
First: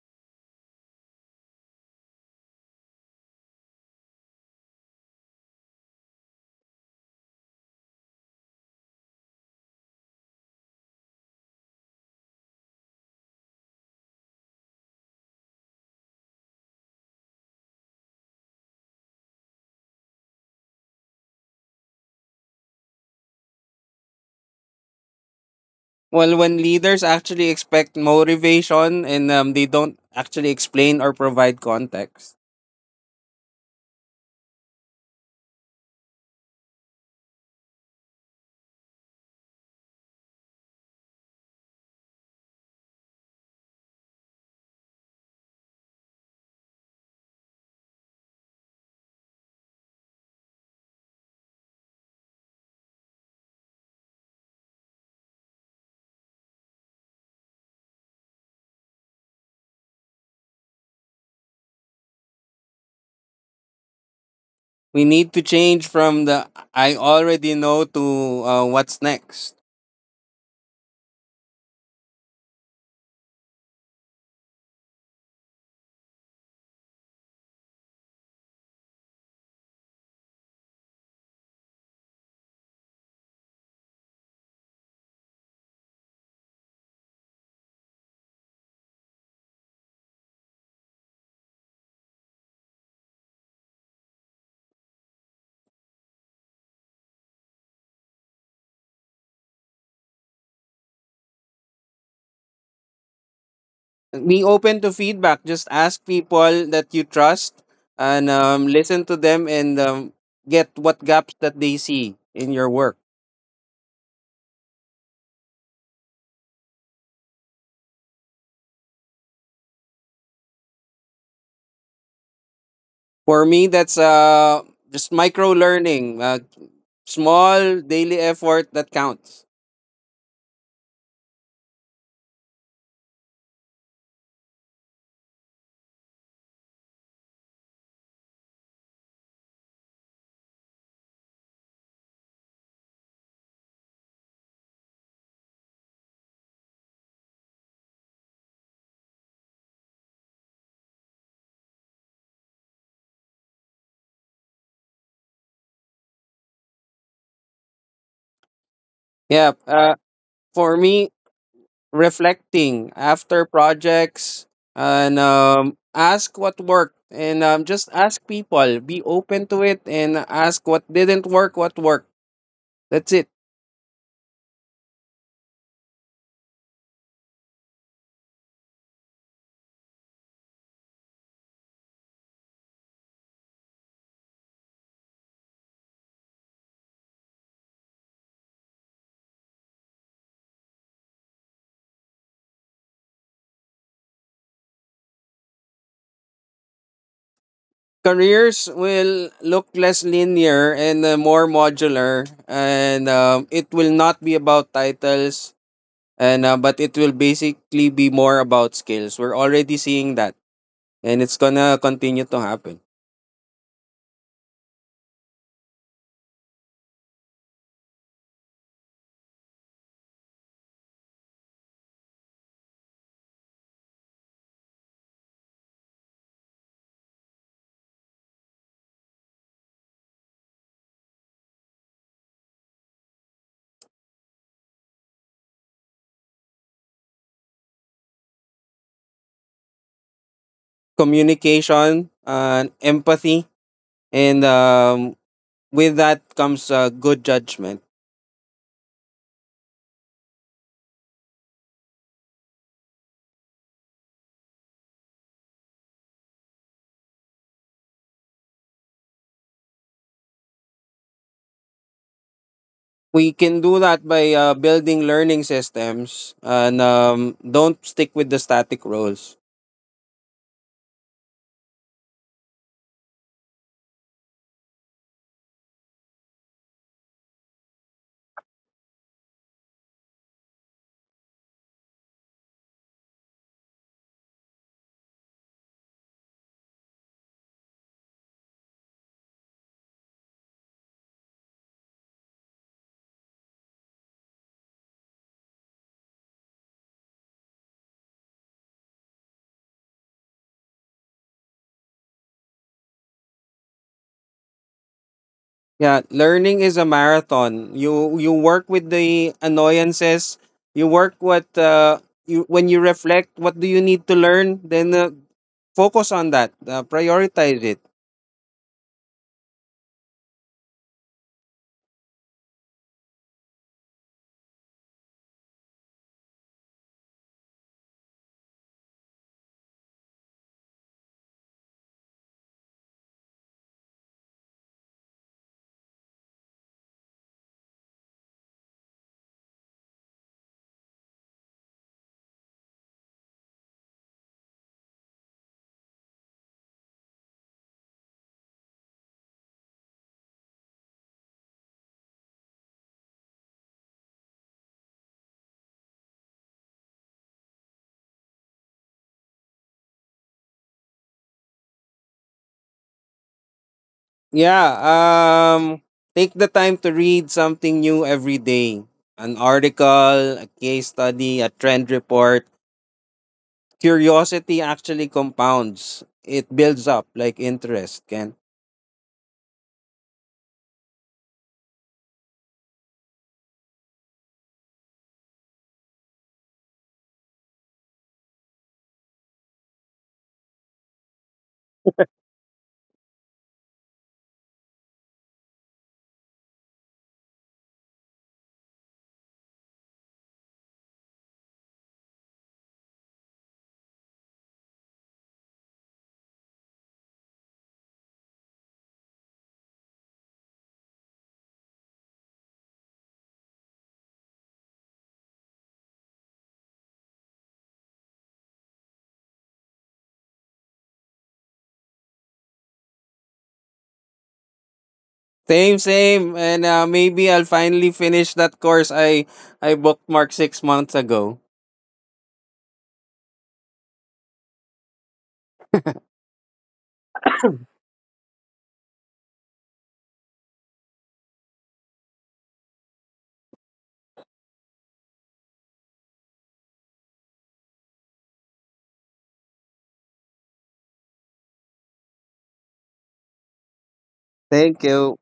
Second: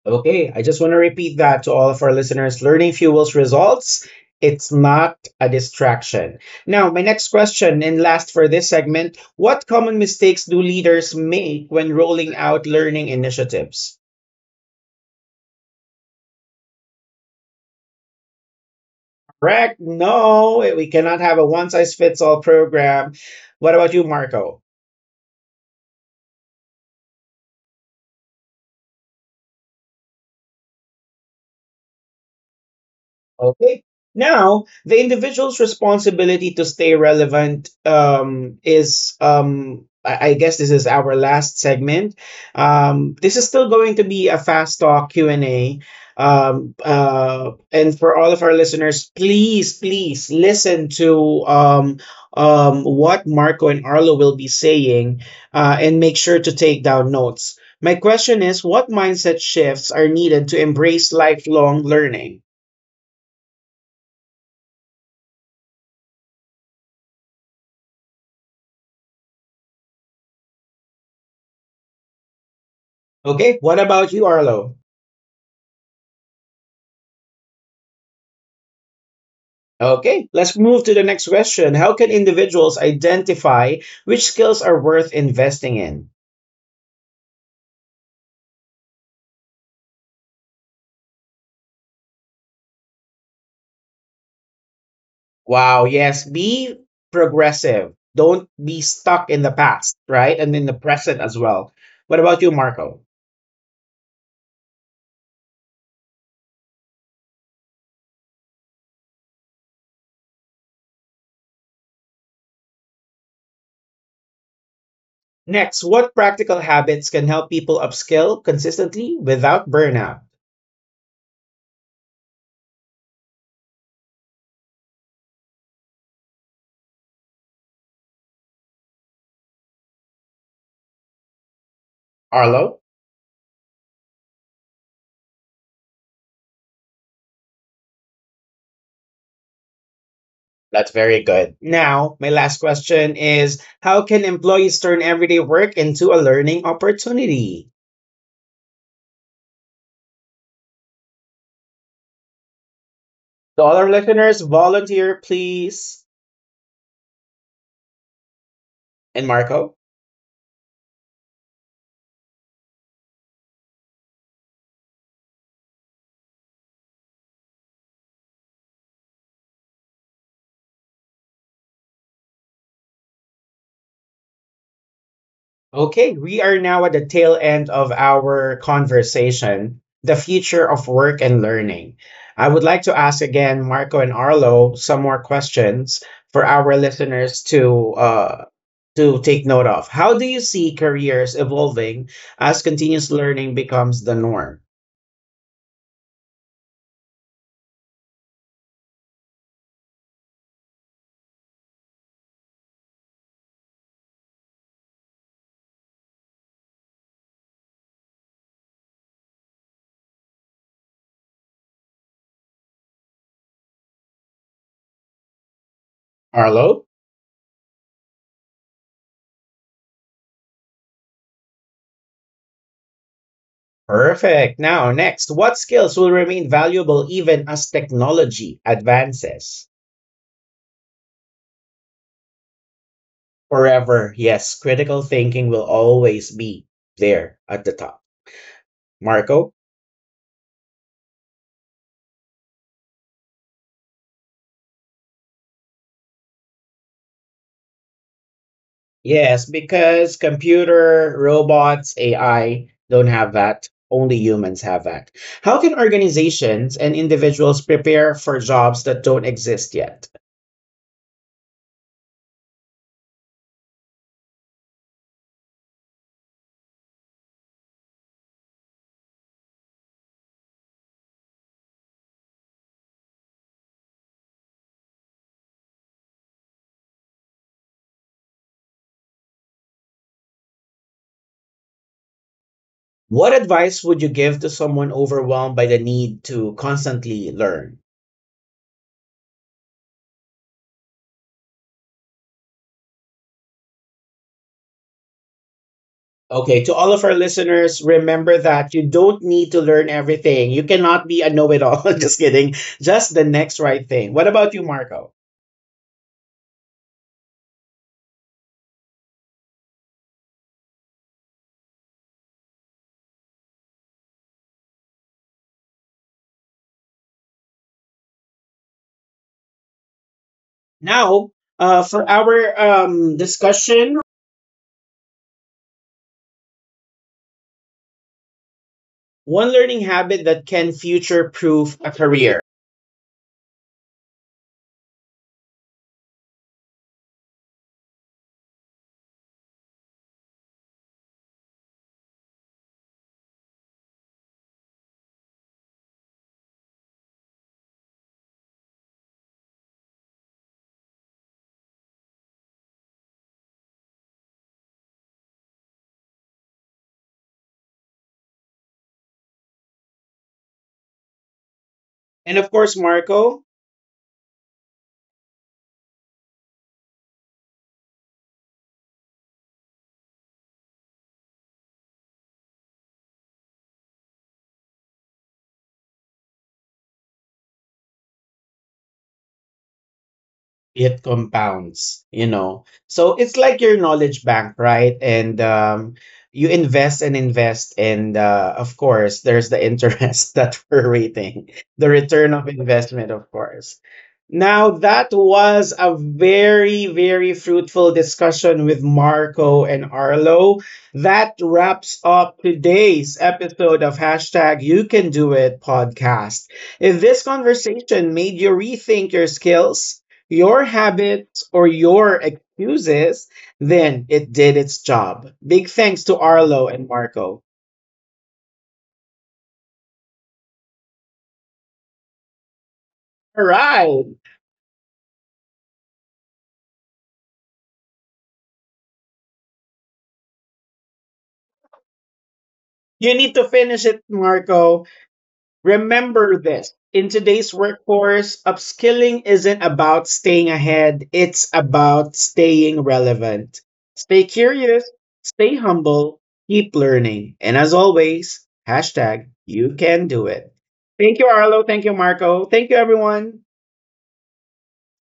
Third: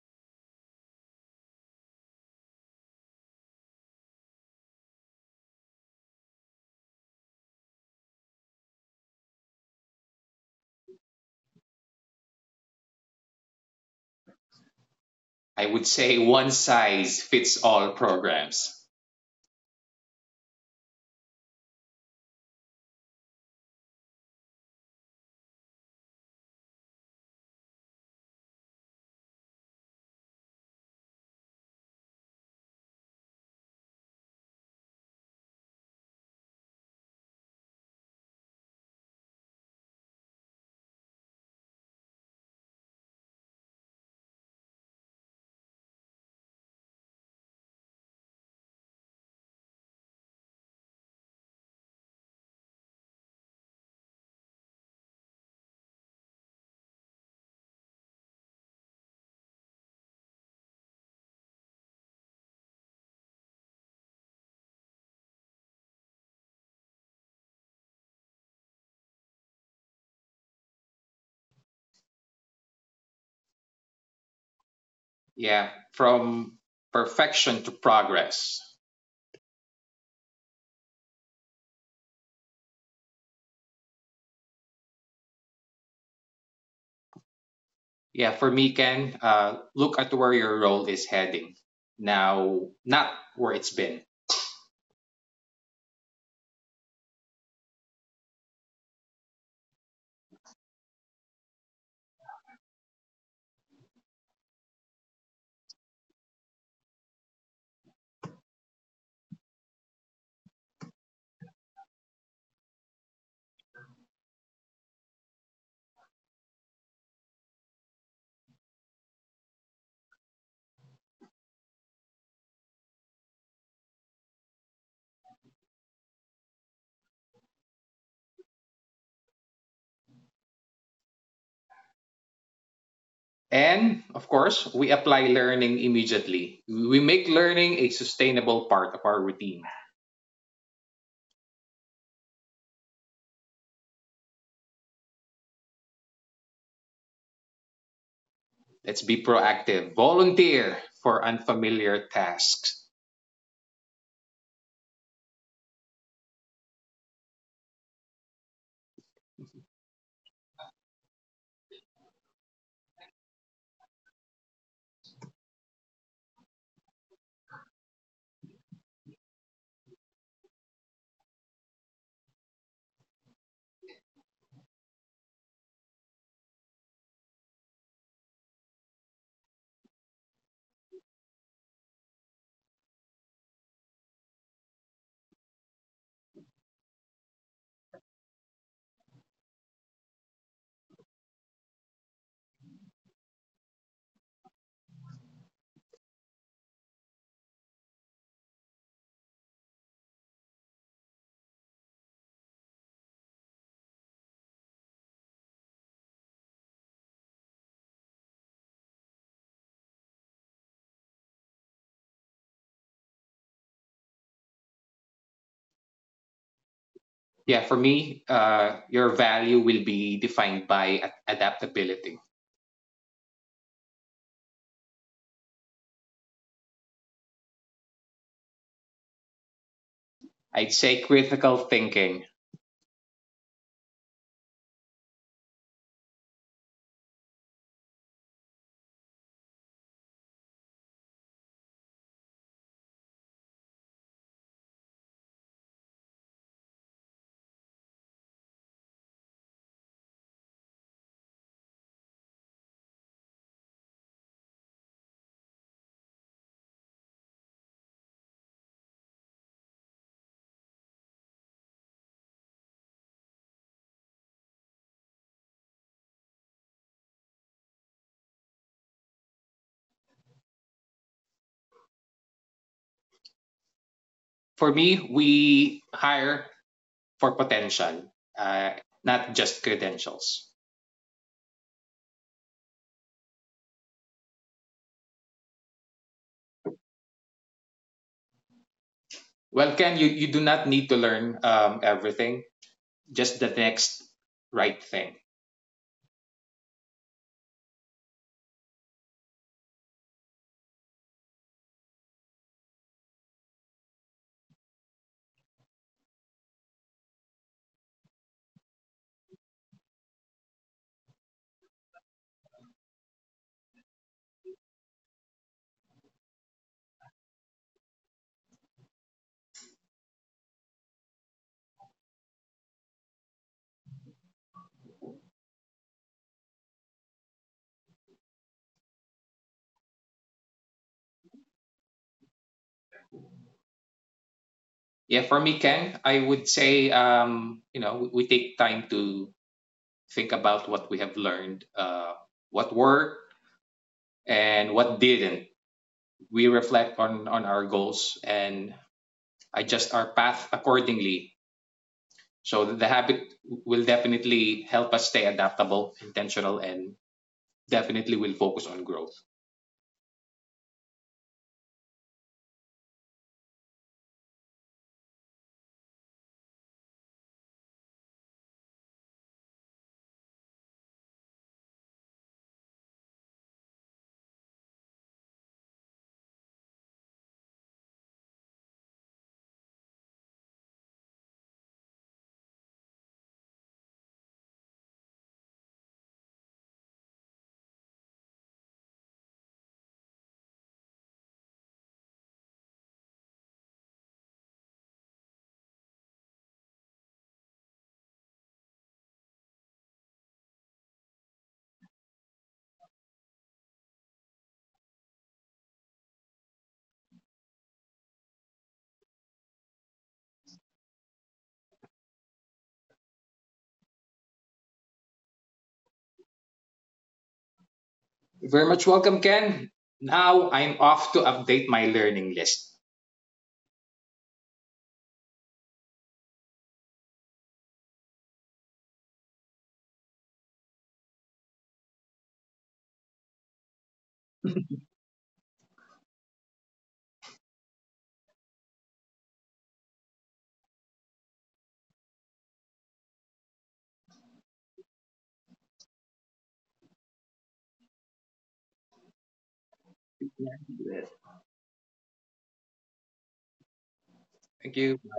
Speaker 1: Okay, I just want to repeat that to all of our listeners. Learning fuels results. It's not a distraction. Now, my next question and last for this segment, what common mistakes do leaders make when rolling out learning initiatives?
Speaker 2: I would say one size fits all programs.
Speaker 1: Correct? No, we cannot have a one size fits all program. What about you, Marco?
Speaker 3: Well, when leaders actually expect motivation and they don't actually explain or provide context,
Speaker 1: Okay. Now, the individual's responsibility to stay relevant is, I guess, this is our last segment. This is still going to be a fast talk Q and A. And for all of our listeners, please, please listen to what Marco and Arlo will be saying, and make sure to take down notes. My question is, what mindset shifts are needed to embrace lifelong learning?
Speaker 3: we need to change from the "I already know" to "what's next."
Speaker 1: Okay, what about you, Arlo?
Speaker 2: Yeah, from perfection to progress.
Speaker 1: Okay, let's move to the next question. How can individuals identify which skills are worth investing in?
Speaker 2: Yeah, for me, Ken, look at where your role is heading now, not where it's been.
Speaker 1: Wow, yes, be progressive. Don't be stuck in the past, right? And in the present as well. What about you, Marco?
Speaker 3: Be open to feedback. Just ask people that you trust, and listen to them, and get what gaps that they see in your work.
Speaker 1: Next, what practical habits can help people upskill consistently without burnout?
Speaker 3: For me, that's just micro learning, small daily effort that counts.
Speaker 1: Arlo?
Speaker 2: And of course, we apply learning immediately. We make learning a sustainable part of our routine.
Speaker 1: That's very good. Now, my last question is, how can employees turn everyday work into a learning opportunity?
Speaker 2: Let's be proactive, volunteer for unfamiliar tasks.
Speaker 1: To all our listeners, volunteer, please. And
Speaker 3: Yeah.
Speaker 1: Marco?
Speaker 3: For me, reflecting after projects, and ask what worked, and just ask people. Be open to it and ask what didn't work, what worked. That's it.
Speaker 1: Okay, we are now at the tail end of our conversation, the future of work and learning. I would like to ask again, Marco and Arlo, some more questions for our listeners to take note of. How do you see careers evolving as continuous learning becomes the norm?
Speaker 3: Careers will look less linear and more modular, and it will not be about titles and but it will basically be more about skills. We're already seeing that, and it's gonna continue to happen.
Speaker 1: Arlo?
Speaker 2: Yeah, for me, your value will be defined by adaptability.
Speaker 1: Perfect. Now, next, what skills will remain valuable even as technology advances?
Speaker 2: I'd say critical thinking.
Speaker 1: Forever, yes, critical thinking will always be there at the top. Marco?
Speaker 3: Communication and empathy, and with that comes good judgment.
Speaker 1: Yes, because computer, robots, AI don't have that. Only humans have that. How can organizations and individuals prepare for jobs that don't exist yet?
Speaker 3: We can do that by building learning systems, and don't stick with the static roles.
Speaker 2: For me, we hire for potential, uh, not just credentials.
Speaker 1: What advice would you give to someone overwhelmed by the need to constantly learn?
Speaker 2: Well, Ken, you do not need to learn everything, just the next right thing.
Speaker 1: Okay, to all of our listeners, remember that you don't need to learn everything. You cannot be a know it all. <laughs> Just kidding. Just the next right thing. What about you, Marco?
Speaker 3: Yeah, learning is a marathon. You work with the annoyances. You work what you when you reflect. What do you need to learn? Then focus on that. Prioritize it.
Speaker 1: Now, for our discussion, one learning habit that can future proof a career.
Speaker 2: Yeah, for me, Ken, I would say, you know, we take time to think about what we have learned, what worked and what didn't. We reflect on our goals and adjust our path accordingly. So the habit will definitely help us stay adaptable, intentional, and definitely will focus on growth.
Speaker 1: And of course, Marco,
Speaker 3: Yeah. Um. Take the time to read something new every day. An article, a case study, a trend report. Curiosity actually compounds. It builds up like interest, Can
Speaker 1: it compounds, you know, so it's like your knowledge bank, right, and you invest and invest and of course there's the interest <laughs> that we're rating, the return of investment, of course. Now, that was a very, very fruitful discussion with Marco and Arlo. That wraps up today's episode of #YouCanDoIt podcast. If this conversation made you rethink your skills, your habits, or your excuses, then it did its job. Big thanks to Arlo and Marco.
Speaker 2: Very much welcome, Ken. Now I'm off to update my learning list.
Speaker 1: All right.
Speaker 3: Same, same. And maybe I'll finally finish that course I bookmarked 6 months ago.
Speaker 1: You need to finish it, Marco. Remember this. In today's workforce, upskilling isn't about staying ahead, it's about staying relevant. Stay curious, stay humble, keep learning. And as always, #youcandoit. Thank you, Arlo. Thank you, Marco. Thank you, everyone.
Speaker 2: Thank
Speaker 3: Thank
Speaker 2: you.
Speaker 3: you.